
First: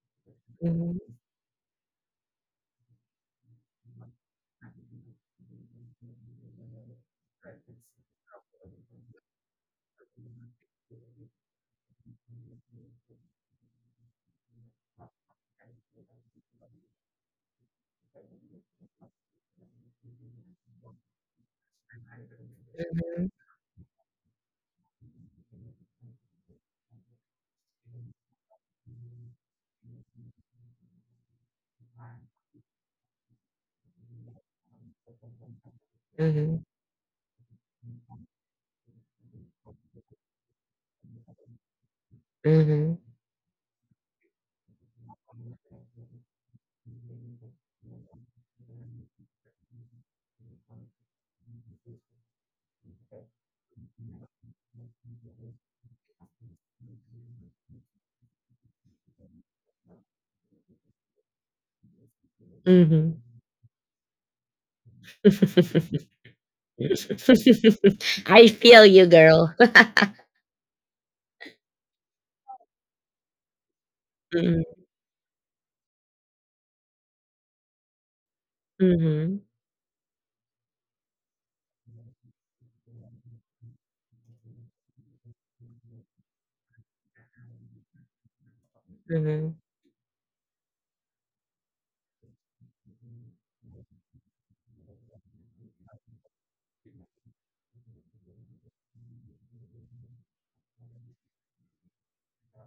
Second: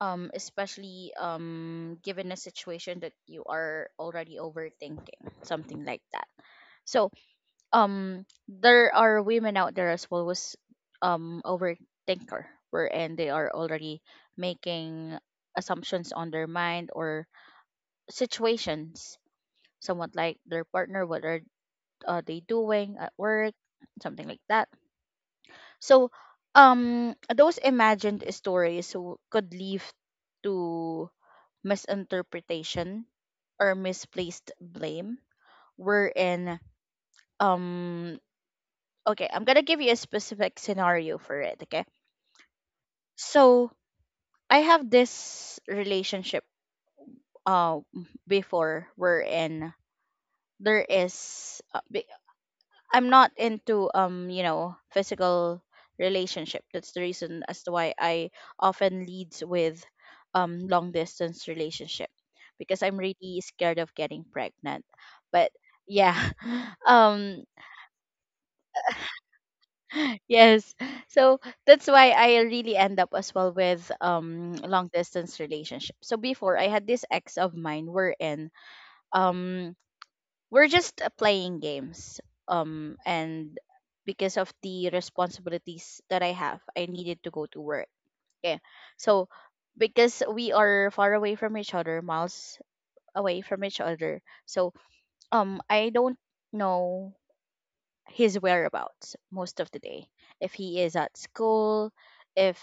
A: mhm,
B: especially given a situation that you are already overthinking, something like that. So there are women out there as well was overthinker, wherein they are already making assumptions on their mind or situations, somewhat like their partner, what are they doing at work, something like that. So those imagined stories could lead to misinterpretation or misplaced blame,
A: mhm,
B: wherein um, okay, I'm gonna give you a specific scenario for it. Okay,
A: mhm, mhm,
B: so I have this relationship uh, before, wherein there is uh, be- I'm not into you know, physical relationship. That's the reason as to why I often leads with long distance relationship, because I'm really scared of getting pregnant. But yeah. Um
A: I feel you, girl.
B: yes. So that's why I really end up as well with
A: Mhm,
B: long distance relationship. So before I had this ex of mine, we're in
A: mhm,
B: um we're just playing games and because of the responsibilities that I have, I needed to go to work, yeah. So
A: mhm,
B: because we are far away from each other, miles away from each other, so I don't know his whereabouts most of the day. If he is at school, if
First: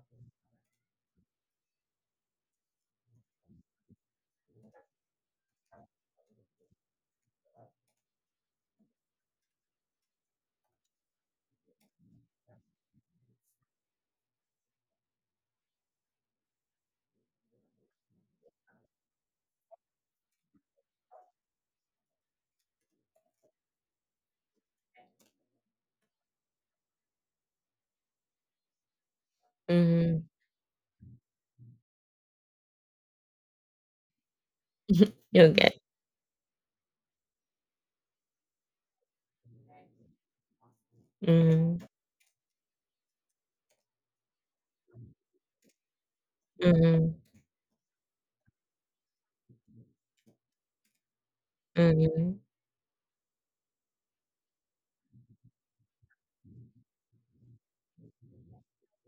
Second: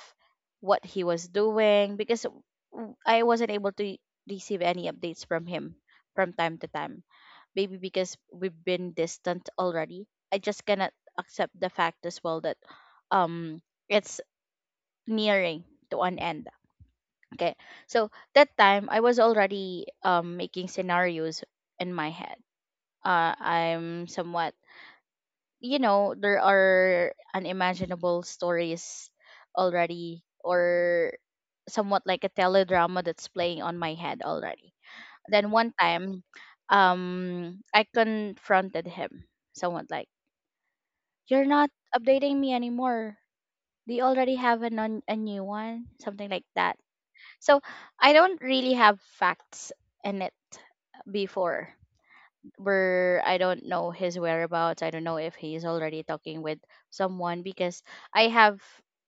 B: what he was doing, because I wasn't able to receive any updates from him from time to time. Maybe because we've been distant already. I just cannot accept the fact as well that um it's nearing to an end. Okay. So that time I was already making scenarios in my head. I'm somewhat, you know, there are unimaginable stories already,
A: mhm.
B: or somewhat like a teledrama that's playing on my head already. Then
A: are
B: one
A: good.
B: time I confronted him, somewhat like, you're not
A: Mhm,
B: updating me anymore, do you already have a, a new one, something like that.
A: mhm,
B: So I don't really have facts in it before,
A: mhm,
B: where I don't know his whereabouts. I don't know if he's already talking with someone, because I have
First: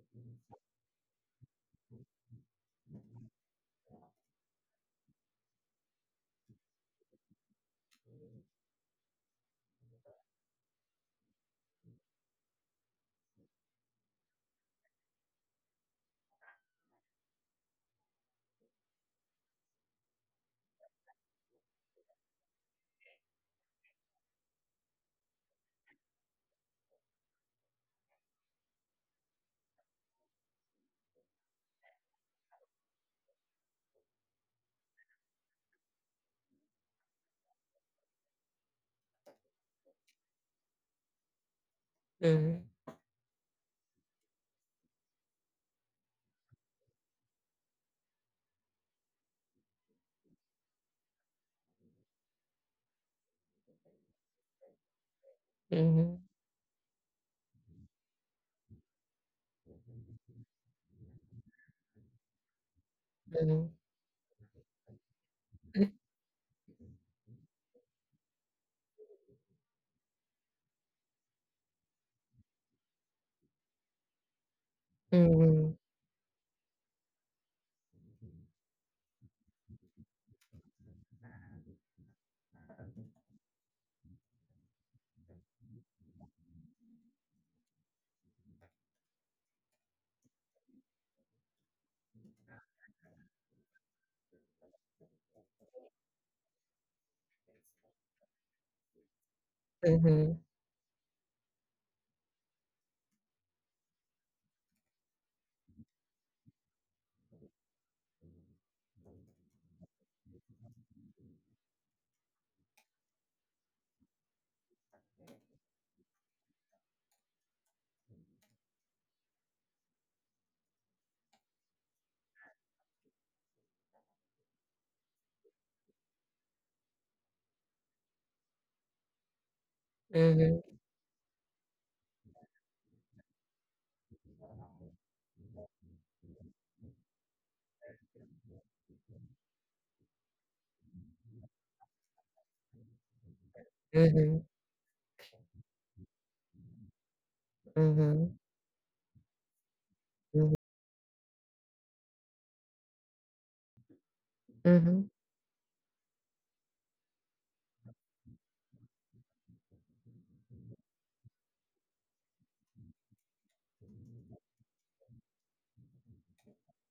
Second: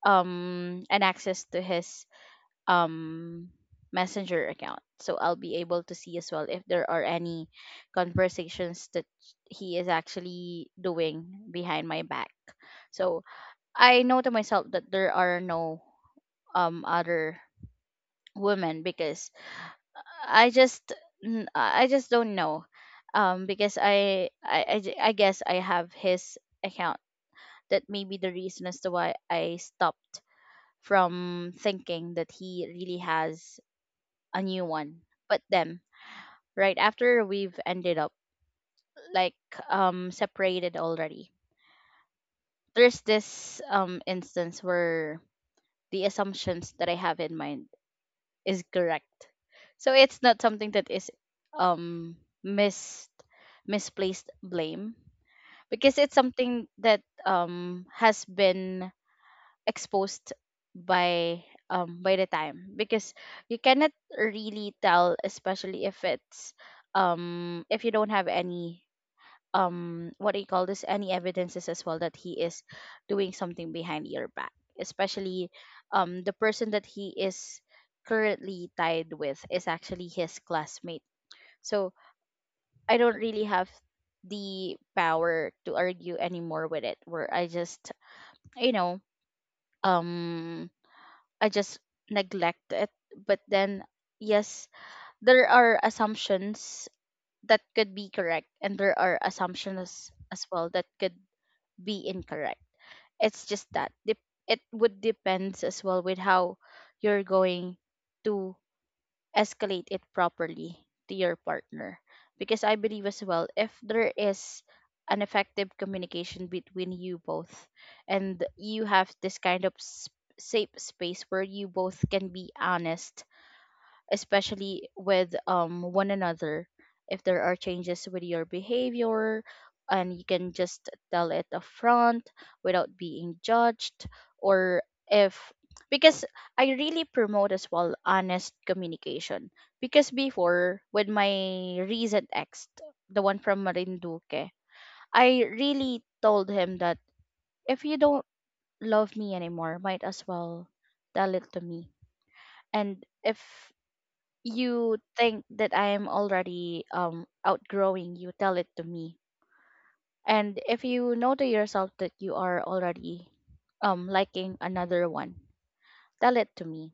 B: an access to his um messenger account. So I'll be able to see as well if there are any conversations that he is actually doing behind my back. So I know to myself that there are no other women because I just I just don't know, because I guess I have his account. That may be the reason as to why I stopped from thinking that he really has a new one. But then, right after we've ended up like separated already,
A: mhm,
B: there's this instance where the assumptions that I have in mind is correct. So it's not something that is um mis misplaced blame because it's
A: mhm.
B: something that has been exposed by by the time, because you
A: Mhm.
B: cannot really tell, especially if it's if you don't have any what do you call this any evidences as well that he is doing something behind your back, especially
A: Mhm.
B: the person that he is currently tied with is actually his classmate. So I don't really have the power to argue anymore with it, where I just you know um I just neglect it. But then, yes, there are assumptions that could be correct and there are assumptions
A: Mhm.
B: as well that could be incorrect. It's just that dep- it would depends as well with how you're going to escalate it properly to your partner. Because I believe as well, if there is an effective communication between you both, and you have this kind of s safe space where you both can be honest, especially with one another, if there are changes with your behavior, and you can
A: Mhm.
B: just tell it upfront without being judged. Or if, because I really promote as well honest communication, because before with my recent ex, the one from
A: Mhm.
B: Marinduque, I really told him that if you don't
A: Mhm.
B: love me anymore, might as
A: Mhm.
B: well tell it to me. And if you
A: Mhm.
B: think that I'm already outgrowing you, tell it to me. And if you know to yourself that you are already liking another one, tell it to me.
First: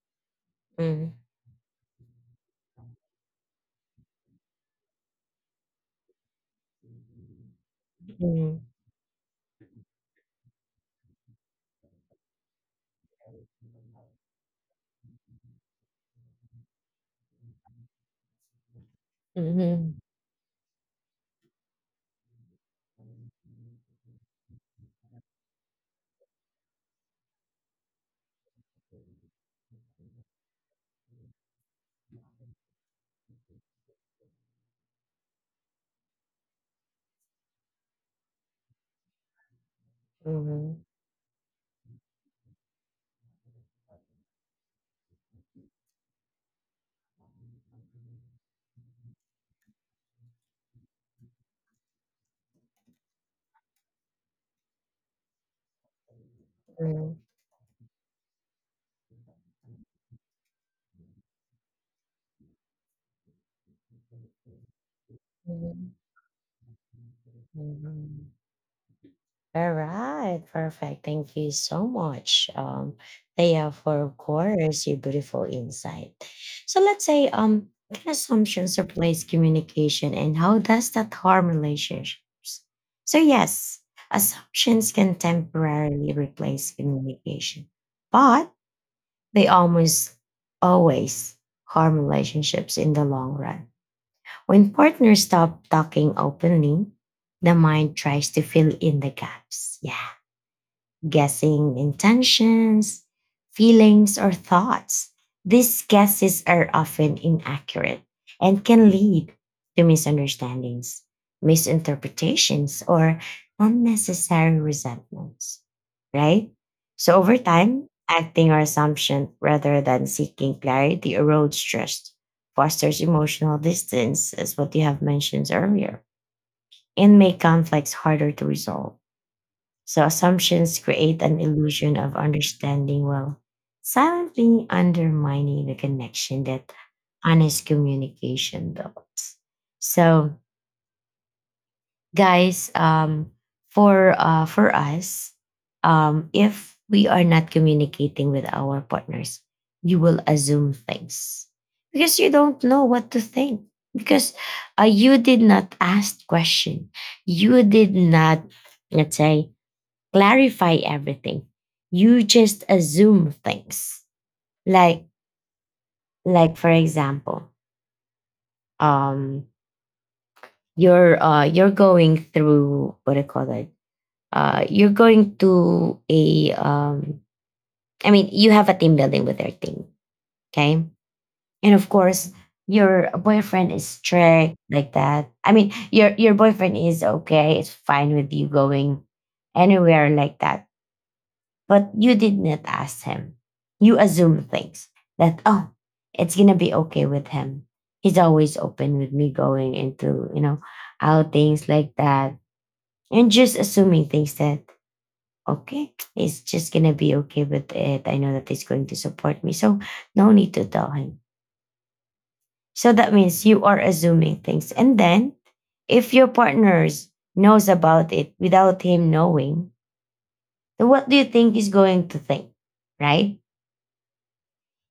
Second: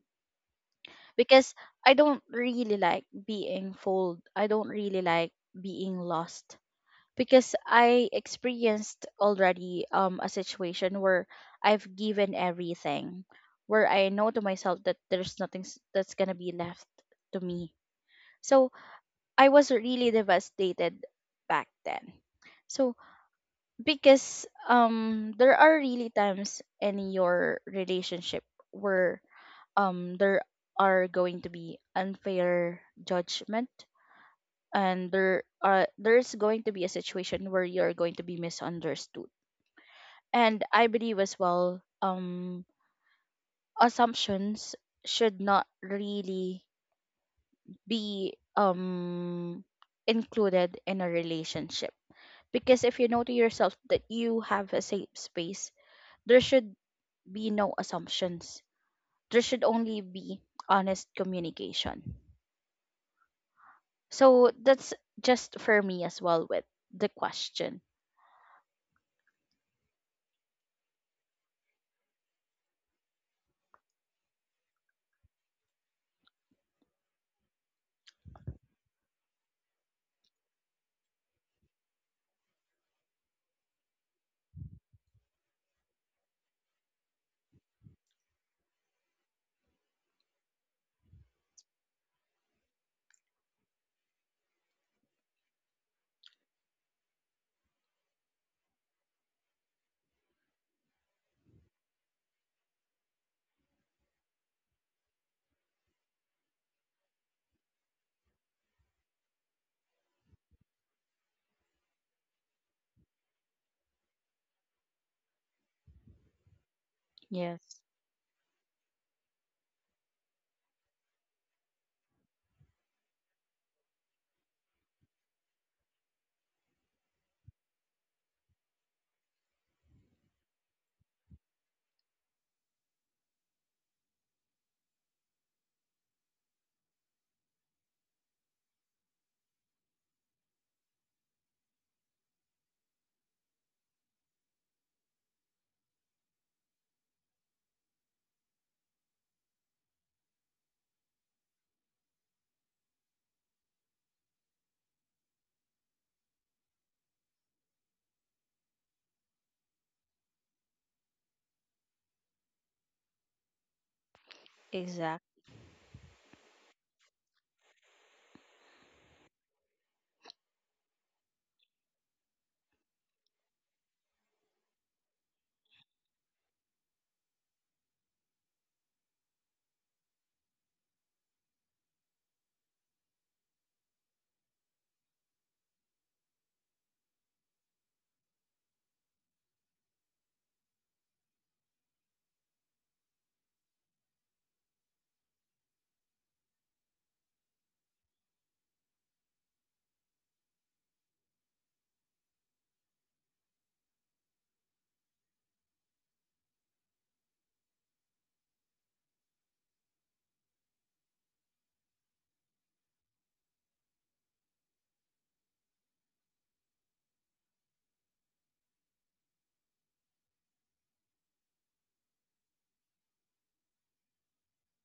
A: Mhm.
B: Because I don't really like being fooled. I don't really like being lost. Because I
A: Mhm.
B: experienced already a situation where I've given everything, where I know to myself that there's nothing s- that's gonna be left to me. So
A: Mhm.
B: I was
A: Mhm.
B: really devastated back then. So because there are really times in your relationship where there are going to be unfair judgment, and there's going to be a situation where you're going to be misunderstood. And
A: Mhm.
B: I believe as well, assumptions should not really be included in a relationship. Because if you know to yourself that you have a safe space, there should be no assumptions. There should only be honest communication. So that's just for
A: Mhm.
B: me as well with the question.
A: Mhm. All right, perfect. Thank you so much, Thea, for of course your beautiful insight. So let's say, what assumptions replace communication, and how does that harm relationships? So yes, assumptions can temporarily replace communication, but they almost always harm relationships in the long run. When partners stop talking openly, the mind tries to fill in the gaps. Yeah. Guessing intentions, feelings, or thoughts. These guesses are often inaccurate and can lead to misunderstandings, misinterpretations, or unnecessary resentments, right? So over
B: Yes,
A: time, acting on assumption rather than seeking clarity erodes trust, fosters emotional distance, as what you have mentioned earlier, and make conflicts harder to resolve. So assumptions create an illusion of understanding while silently undermining the connection that honest communication builds. So guys, um, for us um, if we are not communicating with our partners, you will assume things because you don't know what to think, because you did not ask question, you did not, let's say, clarify everything, you just assume things, like
B: exactly.
A: like for example, um you're going through, what do you call that, you're going to a um, you have a team building with their team, okay, and of course your boyfriend is strict like that, I mean your boyfriend is okay, it's fine with you going anywhere like that, but you did not ask him, you assume things that, oh, it's gonna be okay with him, he's always open with me going into, you know, outings like that, and just assuming things that, okay, he's just gonna be okay with it. I know that he's going to support me. So no need to tell him. So that means you are assuming things. And then if your partners knows about it without him knowing, then what do you think he's going to think? Right?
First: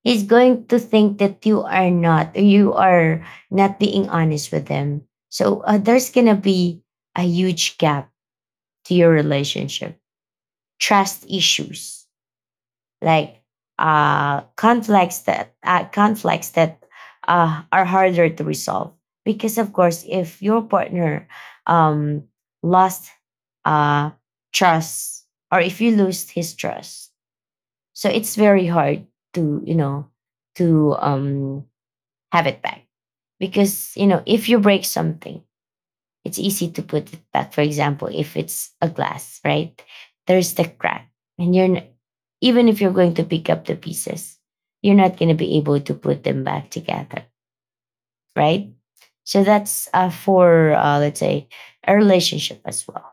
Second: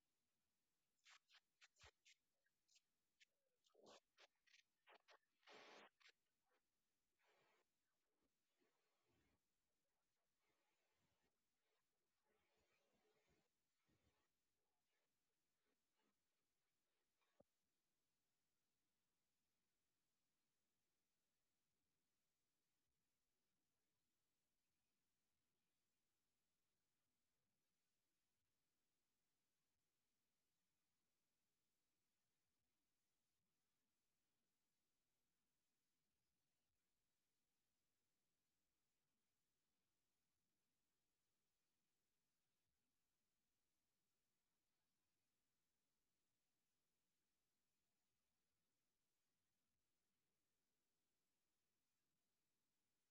A: He's going to think that you are not being honest with them. So there's gonna be a huge gap to your relationship, trust issues, like, conflicts that are harder to resolve. Because of course, if your partner um, lost uh, trust, or if you lose his trust, so it's very hard to, you know, to have it back. Because you know, if you break something, it's easy to put it back. For example, if it's a glass, right? There's the crack, and even if you're going to pick up the pieces, you're not going to be able to put them back together, right? So that's for let's say a relationship as well.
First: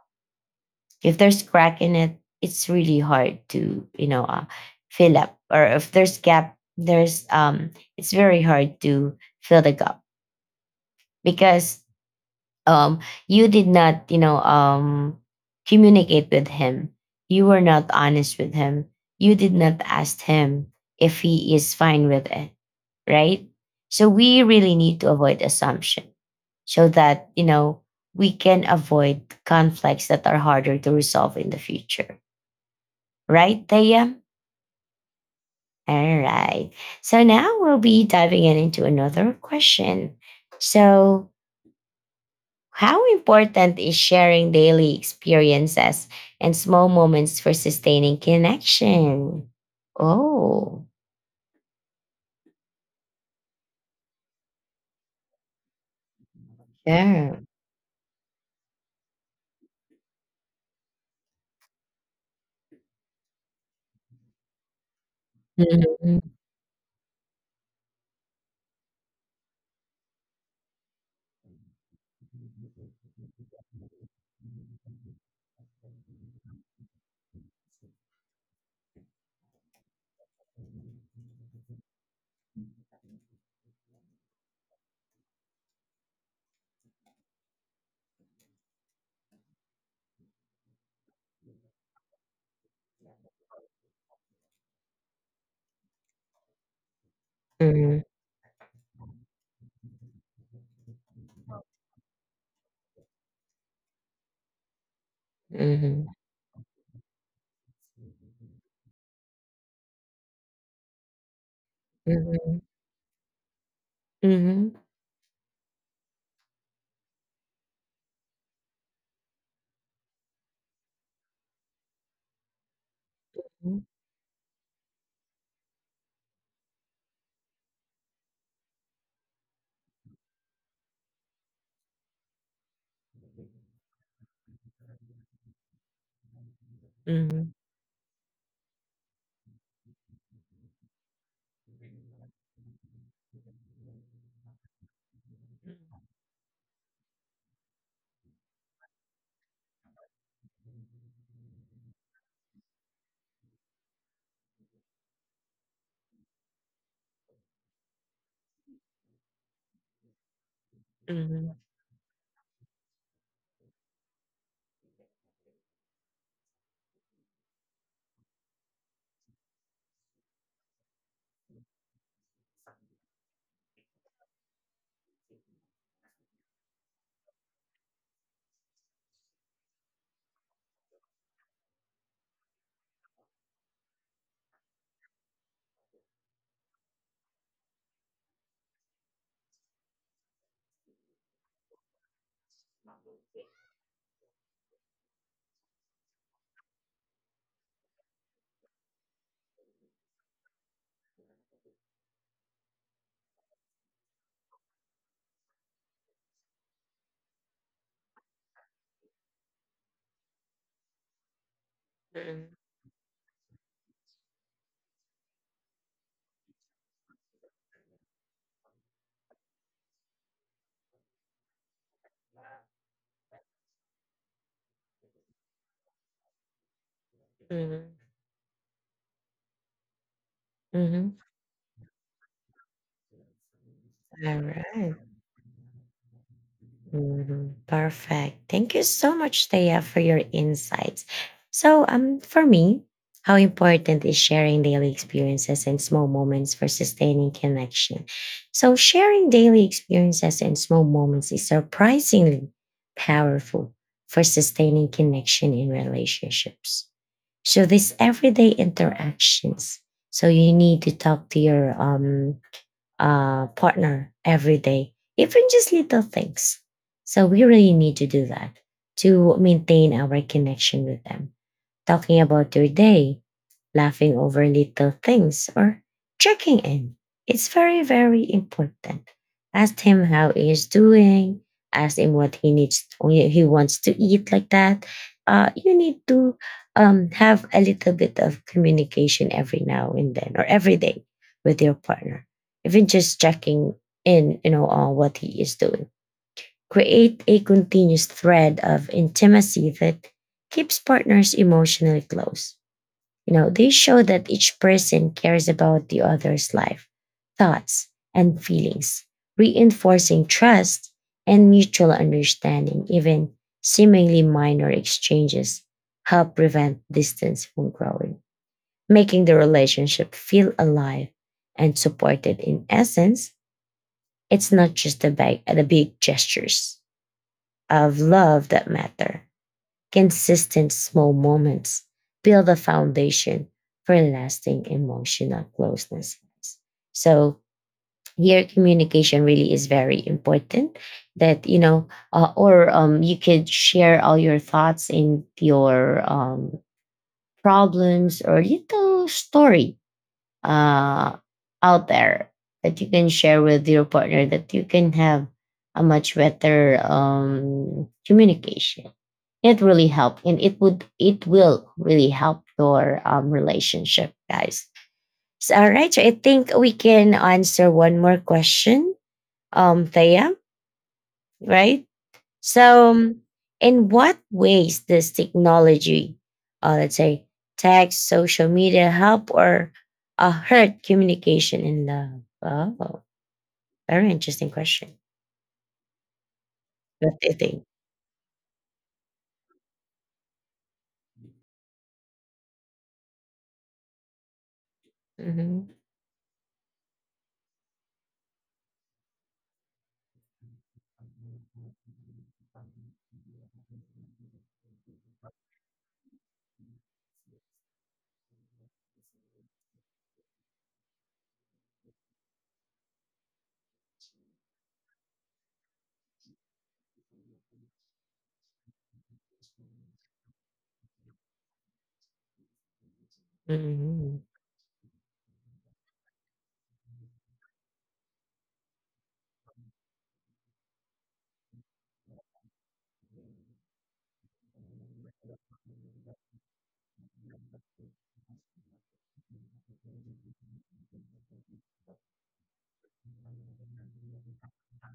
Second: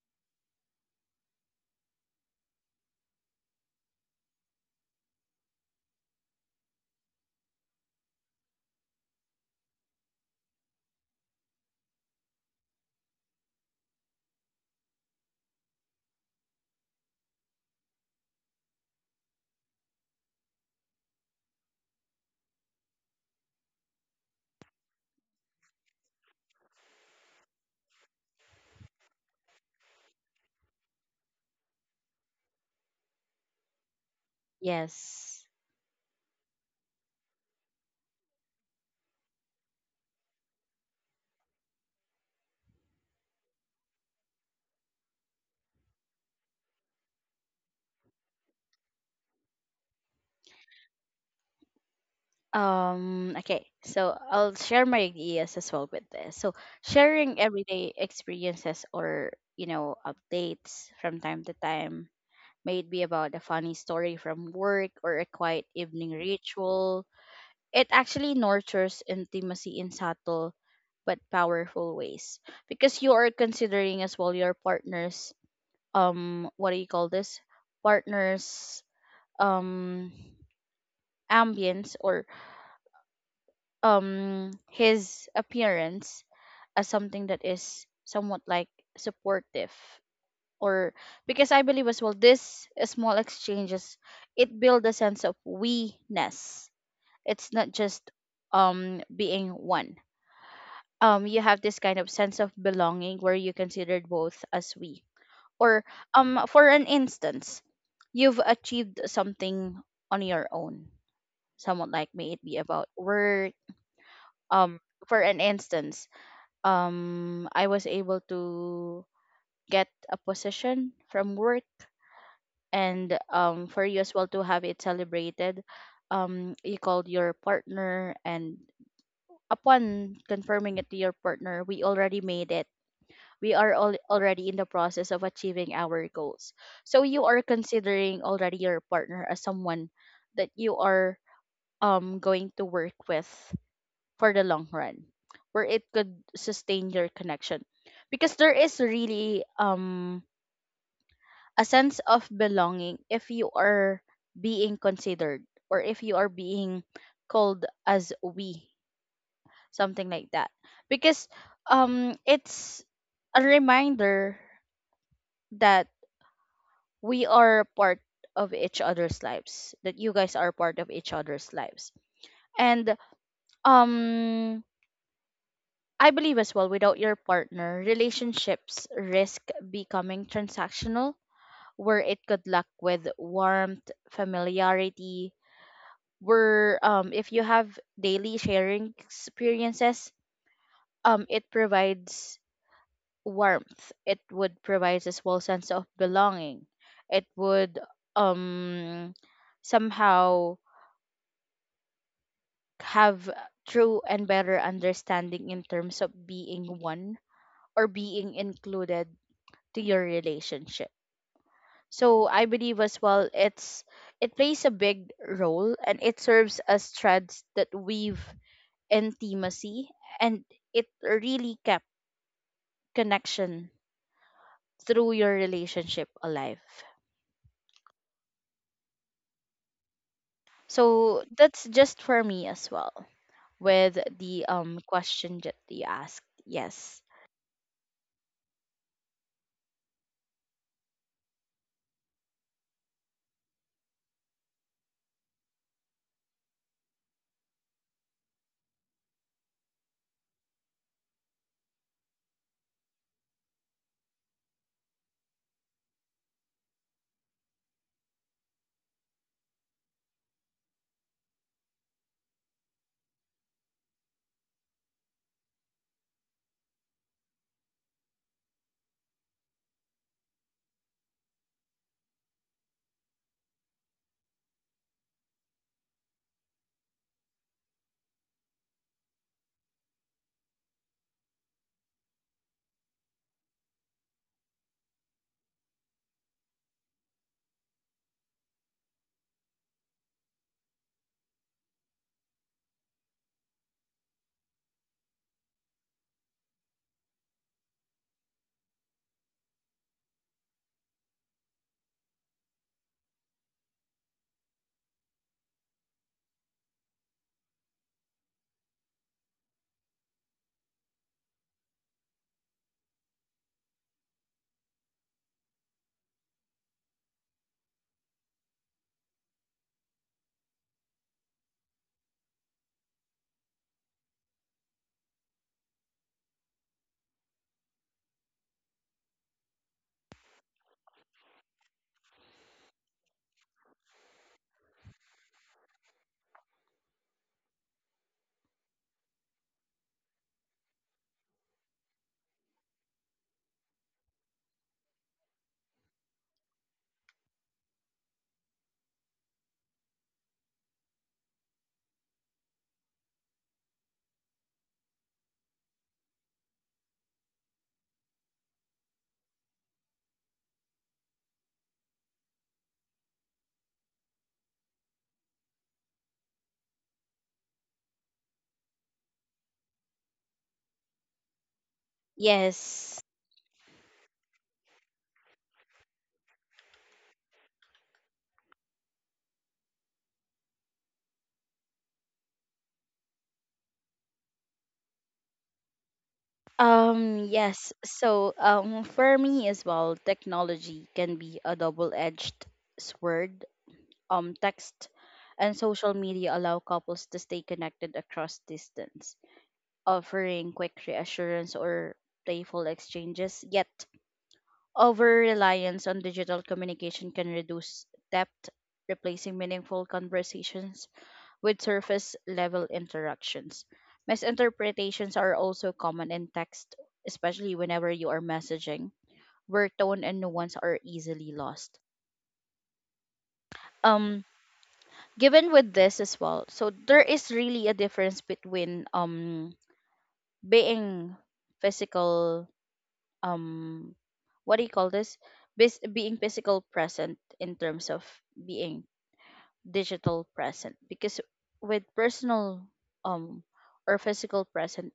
A: If there's crack in it, it's really hard to, you know, fill up, or if there's gap, there's it's very hard to fill the gap, because um you did not, you know, um, communicate with him, you were not honest with him, you did not ask him if he is fine with it, right? So we really need to avoid assumption, so that, you know, we can avoid conflicts that are harder to resolve in the future, right, Thea?
B: Yes.
A: All right, so now we'll be diving in into another question. So, how important is sharing daily experiences and small moments for sustaining connection? Oh,
B: Okay, so I'll share my ideas as well with this. So
A: yeah.
B: sharing everyday experiences or, updates from time to time, may it be about a funny story from work or a quiet evening ritual. It actually nurtures intimacy in subtle but powerful ways, because you are considering as well your partner's what do you call this partner's um ambience, or his appearance as something that is somewhat like supportive. Or, because I believe as well this small exchanges, it build a sense of we-ness. It's not
A: Mhm,
B: just being one. You have this kind of sense of belonging where you considered both as we. Or
A: mhm,
B: for an instance, you've achieved something on your own. Somewhat like may it be
A: mhm,
B: about work.
A: mhm,
B: Um for an instance, I was able to get a position from work, and for you as well to have it celebrated, you called your partner, and upon confirming it to your partner, we already made it, already in the process of achieving our goals. So you are
A: mhm,
B: considering already your partner as someone that you are going to work with for the long run, where it could sustain your connection. Because there is really a sense of belonging if you are being considered, or if you are being called as we, something like that. Because
A: mhm,
B: it's a reminder that we are part of each other's lives, that you guys are part of each other's lives. And um I believe as well, without your partner, relationships risk becoming transactional, where it could lack with warmth, familiarity. Where if you have daily sharing experiences, it provides warmth, it would provide a small sense of belonging. It would um somehow have true and better understanding in terms of being one, or being included to your relationship. So I
A: mhm,
B: believe as well, it's it plays a big role, and it serves as threads that weave intimacy, and it really kept connection through your relationship alive.
A: mhm, mhm.
B: So that's just for me as well with
A: All
B: the
A: right.
B: question that you asked. Yes.
A: Mhm. Perfect. Thank you so much, Thea, for your insights. So, for me, how important is sharing daily experiences and small moments for sustaining connection? So, sharing daily experiences and small moments is surprisingly powerful for sustaining connection in relationships. So, these everyday interactions. So, you need to talk to your partner every day, even just little things. So we really need to do that to maintain our connection with them. Talking about your day, laughing over little things, or checking in. It's very, very important. Ask him how he is doing. Ask him what he needs, he wants to eat, like that. You need to have a little bit of communication every now and then, or every day, with your partner. Even just checking in, on what he is doing. Create a continuous thread of intimacy that keeps partners emotionally close, you know, they show that each person cares about the other's life, thoughts, and feelings, reinforcing trust and mutual understanding. Even seemingly minor exchanges help prevent distance from growing, making the relationship feel alive and supported. In essence, it's not just the big gestures of love that matter. Consistent small moments build a foundation for lasting emotional closeness. So here, communication really is very important. That you know, or you could share all your thoughts and your problems or little story uh, out there that you can share with your partner. That you can have a much better communication. It really helped and it will really help your relationship, guys. So, all right. So I think we can answer one more question, Thea, right? So,
B: Yes.
A: in what ways does technology, let's say text, social media, help or hurt communication in love? Oh, very interesting question. What do you think?
B: Yes. So for me as well, technology can be a double-edged sword. Text and
A: Mm-hmm.
B: social media allow couples to stay connected across distance, offering quick reassurance or playful exchanges. Yet, over reliance on digital communication can reduce depth, replacing meaningful conversations with surface level interactions. Misinterpretations are also common in text, especially whenever you are messaging, where tone and nuance are easily lost.
A: Mm-hmm.
B: Um, given with this as well, so there is really a difference between being physical, um what do you call this Bas- being physical present in terms of being digital present. Because with personal um or physical present,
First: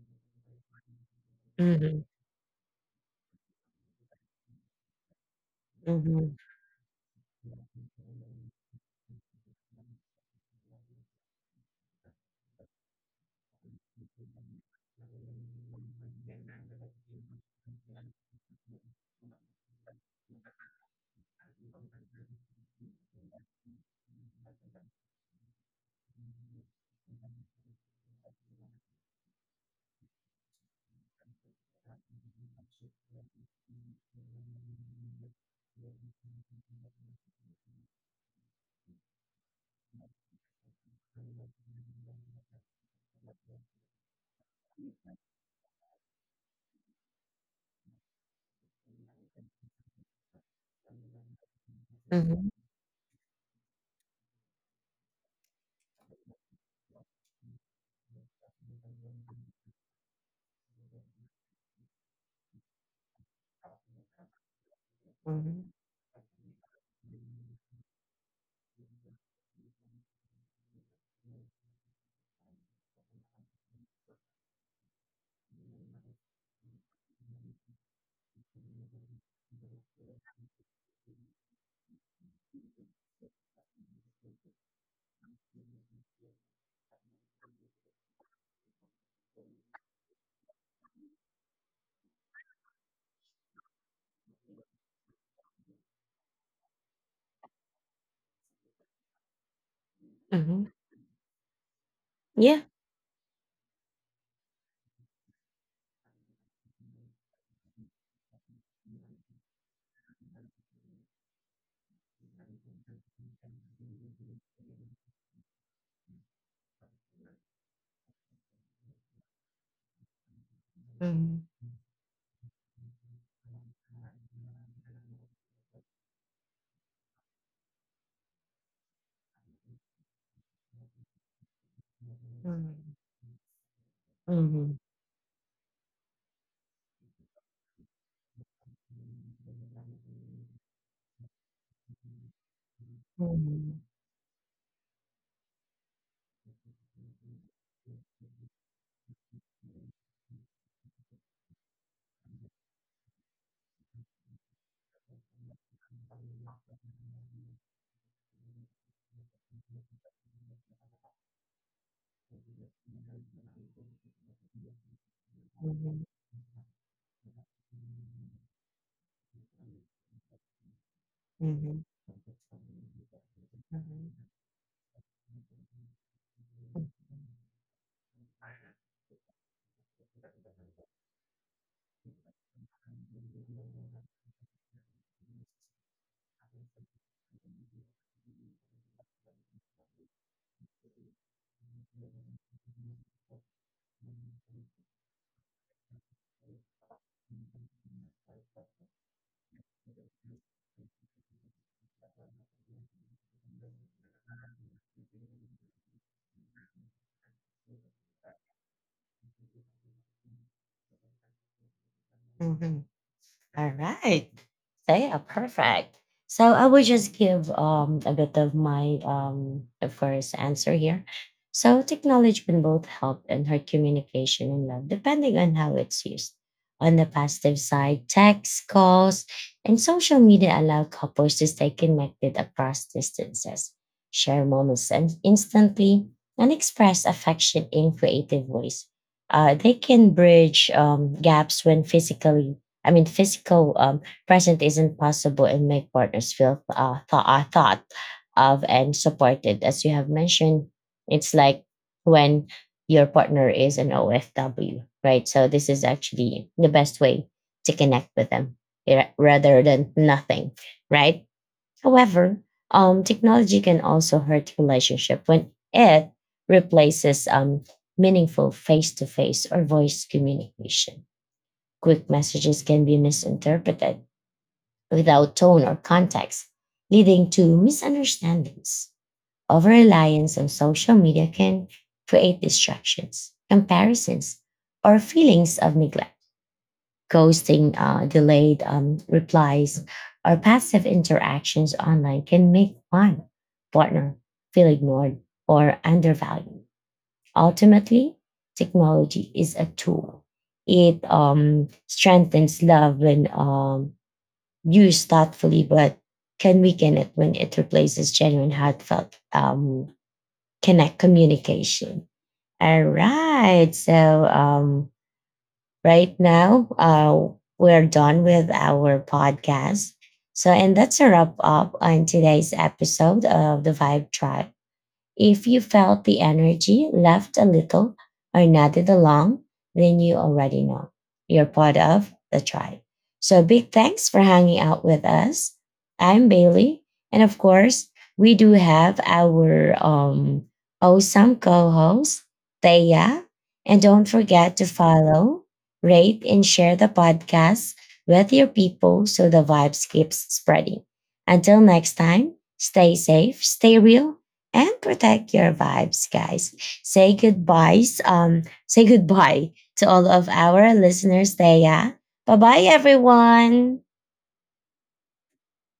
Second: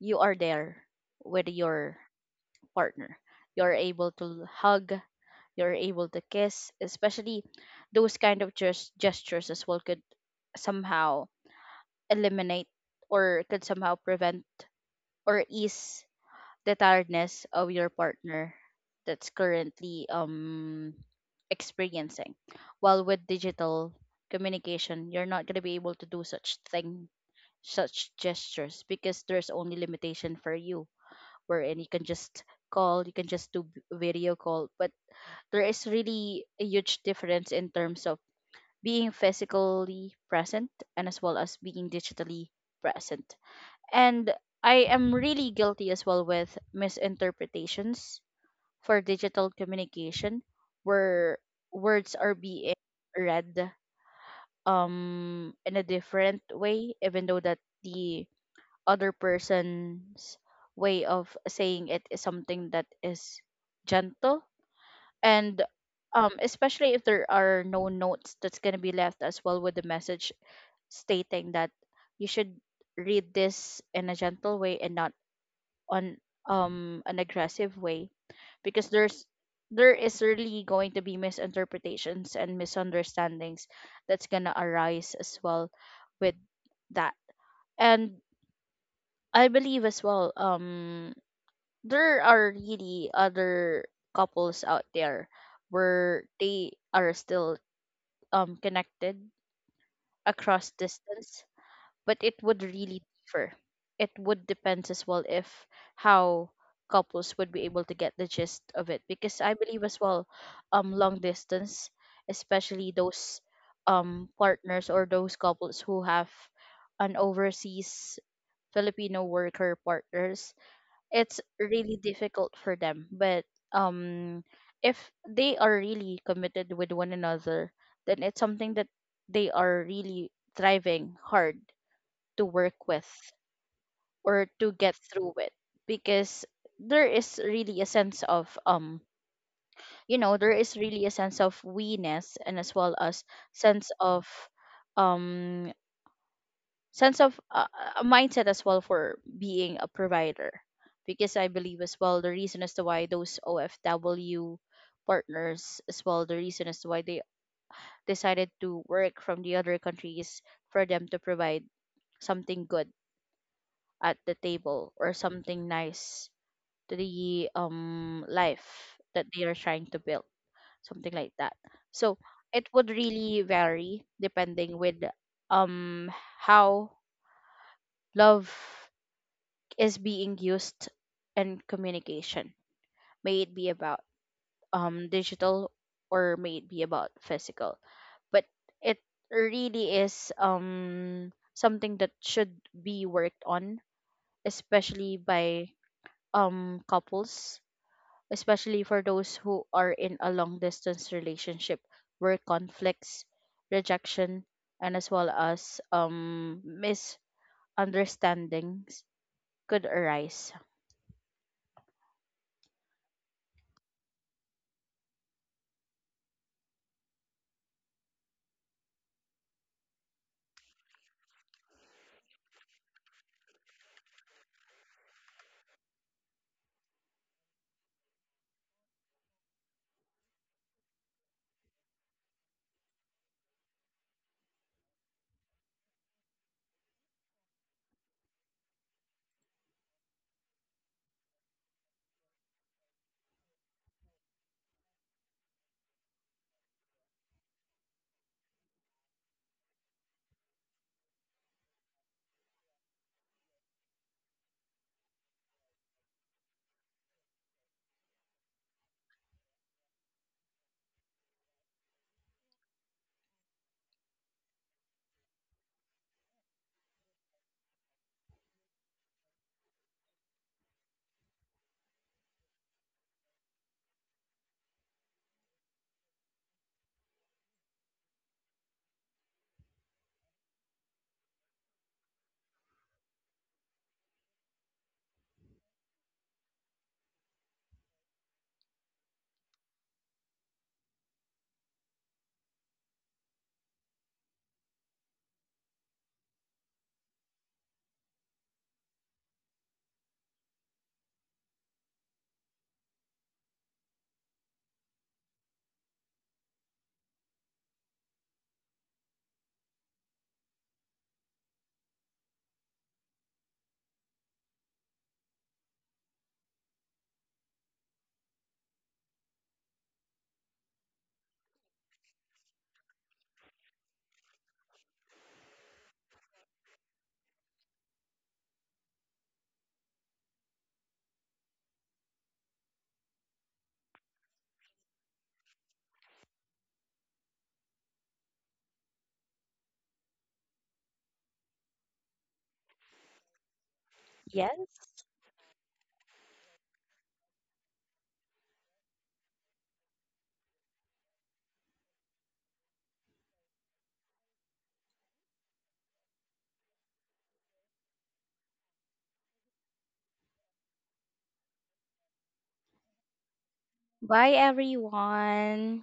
B: you are there with your
A: Mm-hmm.
B: partner, you're able to hug, you're able to
A: Mm-hmm.
B: kiss, especially those kind of gestures as well could somehow eliminate, or could somehow prevent or ease the tiredness of your partner that's currently experiencing. While with digital communication, you're not going to be able to do such thing, such gestures, because there's only limitation for you, wherein you can just call, you can just do video call. But there is really a huge difference in terms of being physically present and as well as being digitally present. And I am really guilty as well with misinterpretations for digital communication, where words are
A: Mm-hmm.
B: being read in a different way, even though that the other person's way of saying it is something that is gentle and
A: Mm-hmm.
B: especially if there are no notes that's going to be left as well with the message, stating that you should read this in a gentle way and not on an aggressive way. Because there is really going to be misinterpretations and misunderstandings that's gonna arise as well with that. And I believe as well, there are really other couples out there where they are still connected across
A: Mm-hmm.
B: distance, but it would
A: Yeah.
B: really differ. It would depend as well if how couples would be able to get the gist of it. Because I believe as well, long distance, especially those partners, or those couples who have an overseas Filipino worker partners, it's really difficult for them. But um if they are really committed with one another, then it's something that they are really thriving hard to work
A: 嗯
B: with, or
A: 嗯
B: to
A: 嗯
B: get through it, because there is really a sense of there is really a sense of we-ness, and as well as
A: 嗯
B: sense of um sense of a mindset as well for being a provider. Because I believe as well, the reason as to why those OFW partners, as well, the reason as to why they decided to work from the other countries, for them to provide something good at the table, or something
A: 嗯嗯
B: nice to the life that they are trying to build, something like that.
A: 嗯
B: So it would really
A: 嗯
B: vary depending with um how love is being used in communication, may it be about digital, or may it be about physical. But it really is something that should be worked on, especially by couples, especially for those who are in a long distance relationship, where conflicts, rejection, and as well as misunderstandings could arise.
A: 嗯嗯。All right. So yeah, perfect. So I will just give a bit of my first answer here. So technology can both help and hurt communication and love, depending on how it's used. On the positive side, text, calls, and social media allow couples to stay connected across distances, share moments and instantly, and express affection in creative ways. They can bridge gaps when physical present isn't possible and make partners feel thought of and supported. As you have mentioned, it's like when your partner is an OFW, right? So this is actually the best way to connect with them, rather than nothing, right? However, technology can also hurt relationship when it replaces meaningful face-to-face or voice communication. Quick messages can be misinterpreted without tone or context, leading to misunderstandings. Over reliance on social media can create distractions, comparisons, or feelings of neglect. Ghosting, delayed replies, or passive interactions online can make one partner feel ignored or undervalued. Ultimately, technology is a tool. It strengthens love when used thoughtfully, but can weaken it when it replaces genuine, heartfelt connect communication. All right. So um, right now, we're done with our podcast. So, and that's a wrap up on today's episode of the Vibe Tribe. If you felt the energy left a little or nodded along, then you already know you're part of the tribe. So big thanks for hanging out with us. I'm Bailey. And of course, we do have our awesome co host, Thea. And don't forget
B: Yes.
A: to follow, rate, and share the podcast with your people so the vibes keeps spreading. Until next time, stay safe, stay real, and protect your vibes, guys. Say goodbyes. Say goodbye to all of our listeners there. Bye bye, everyone.
B: Bye, everyone.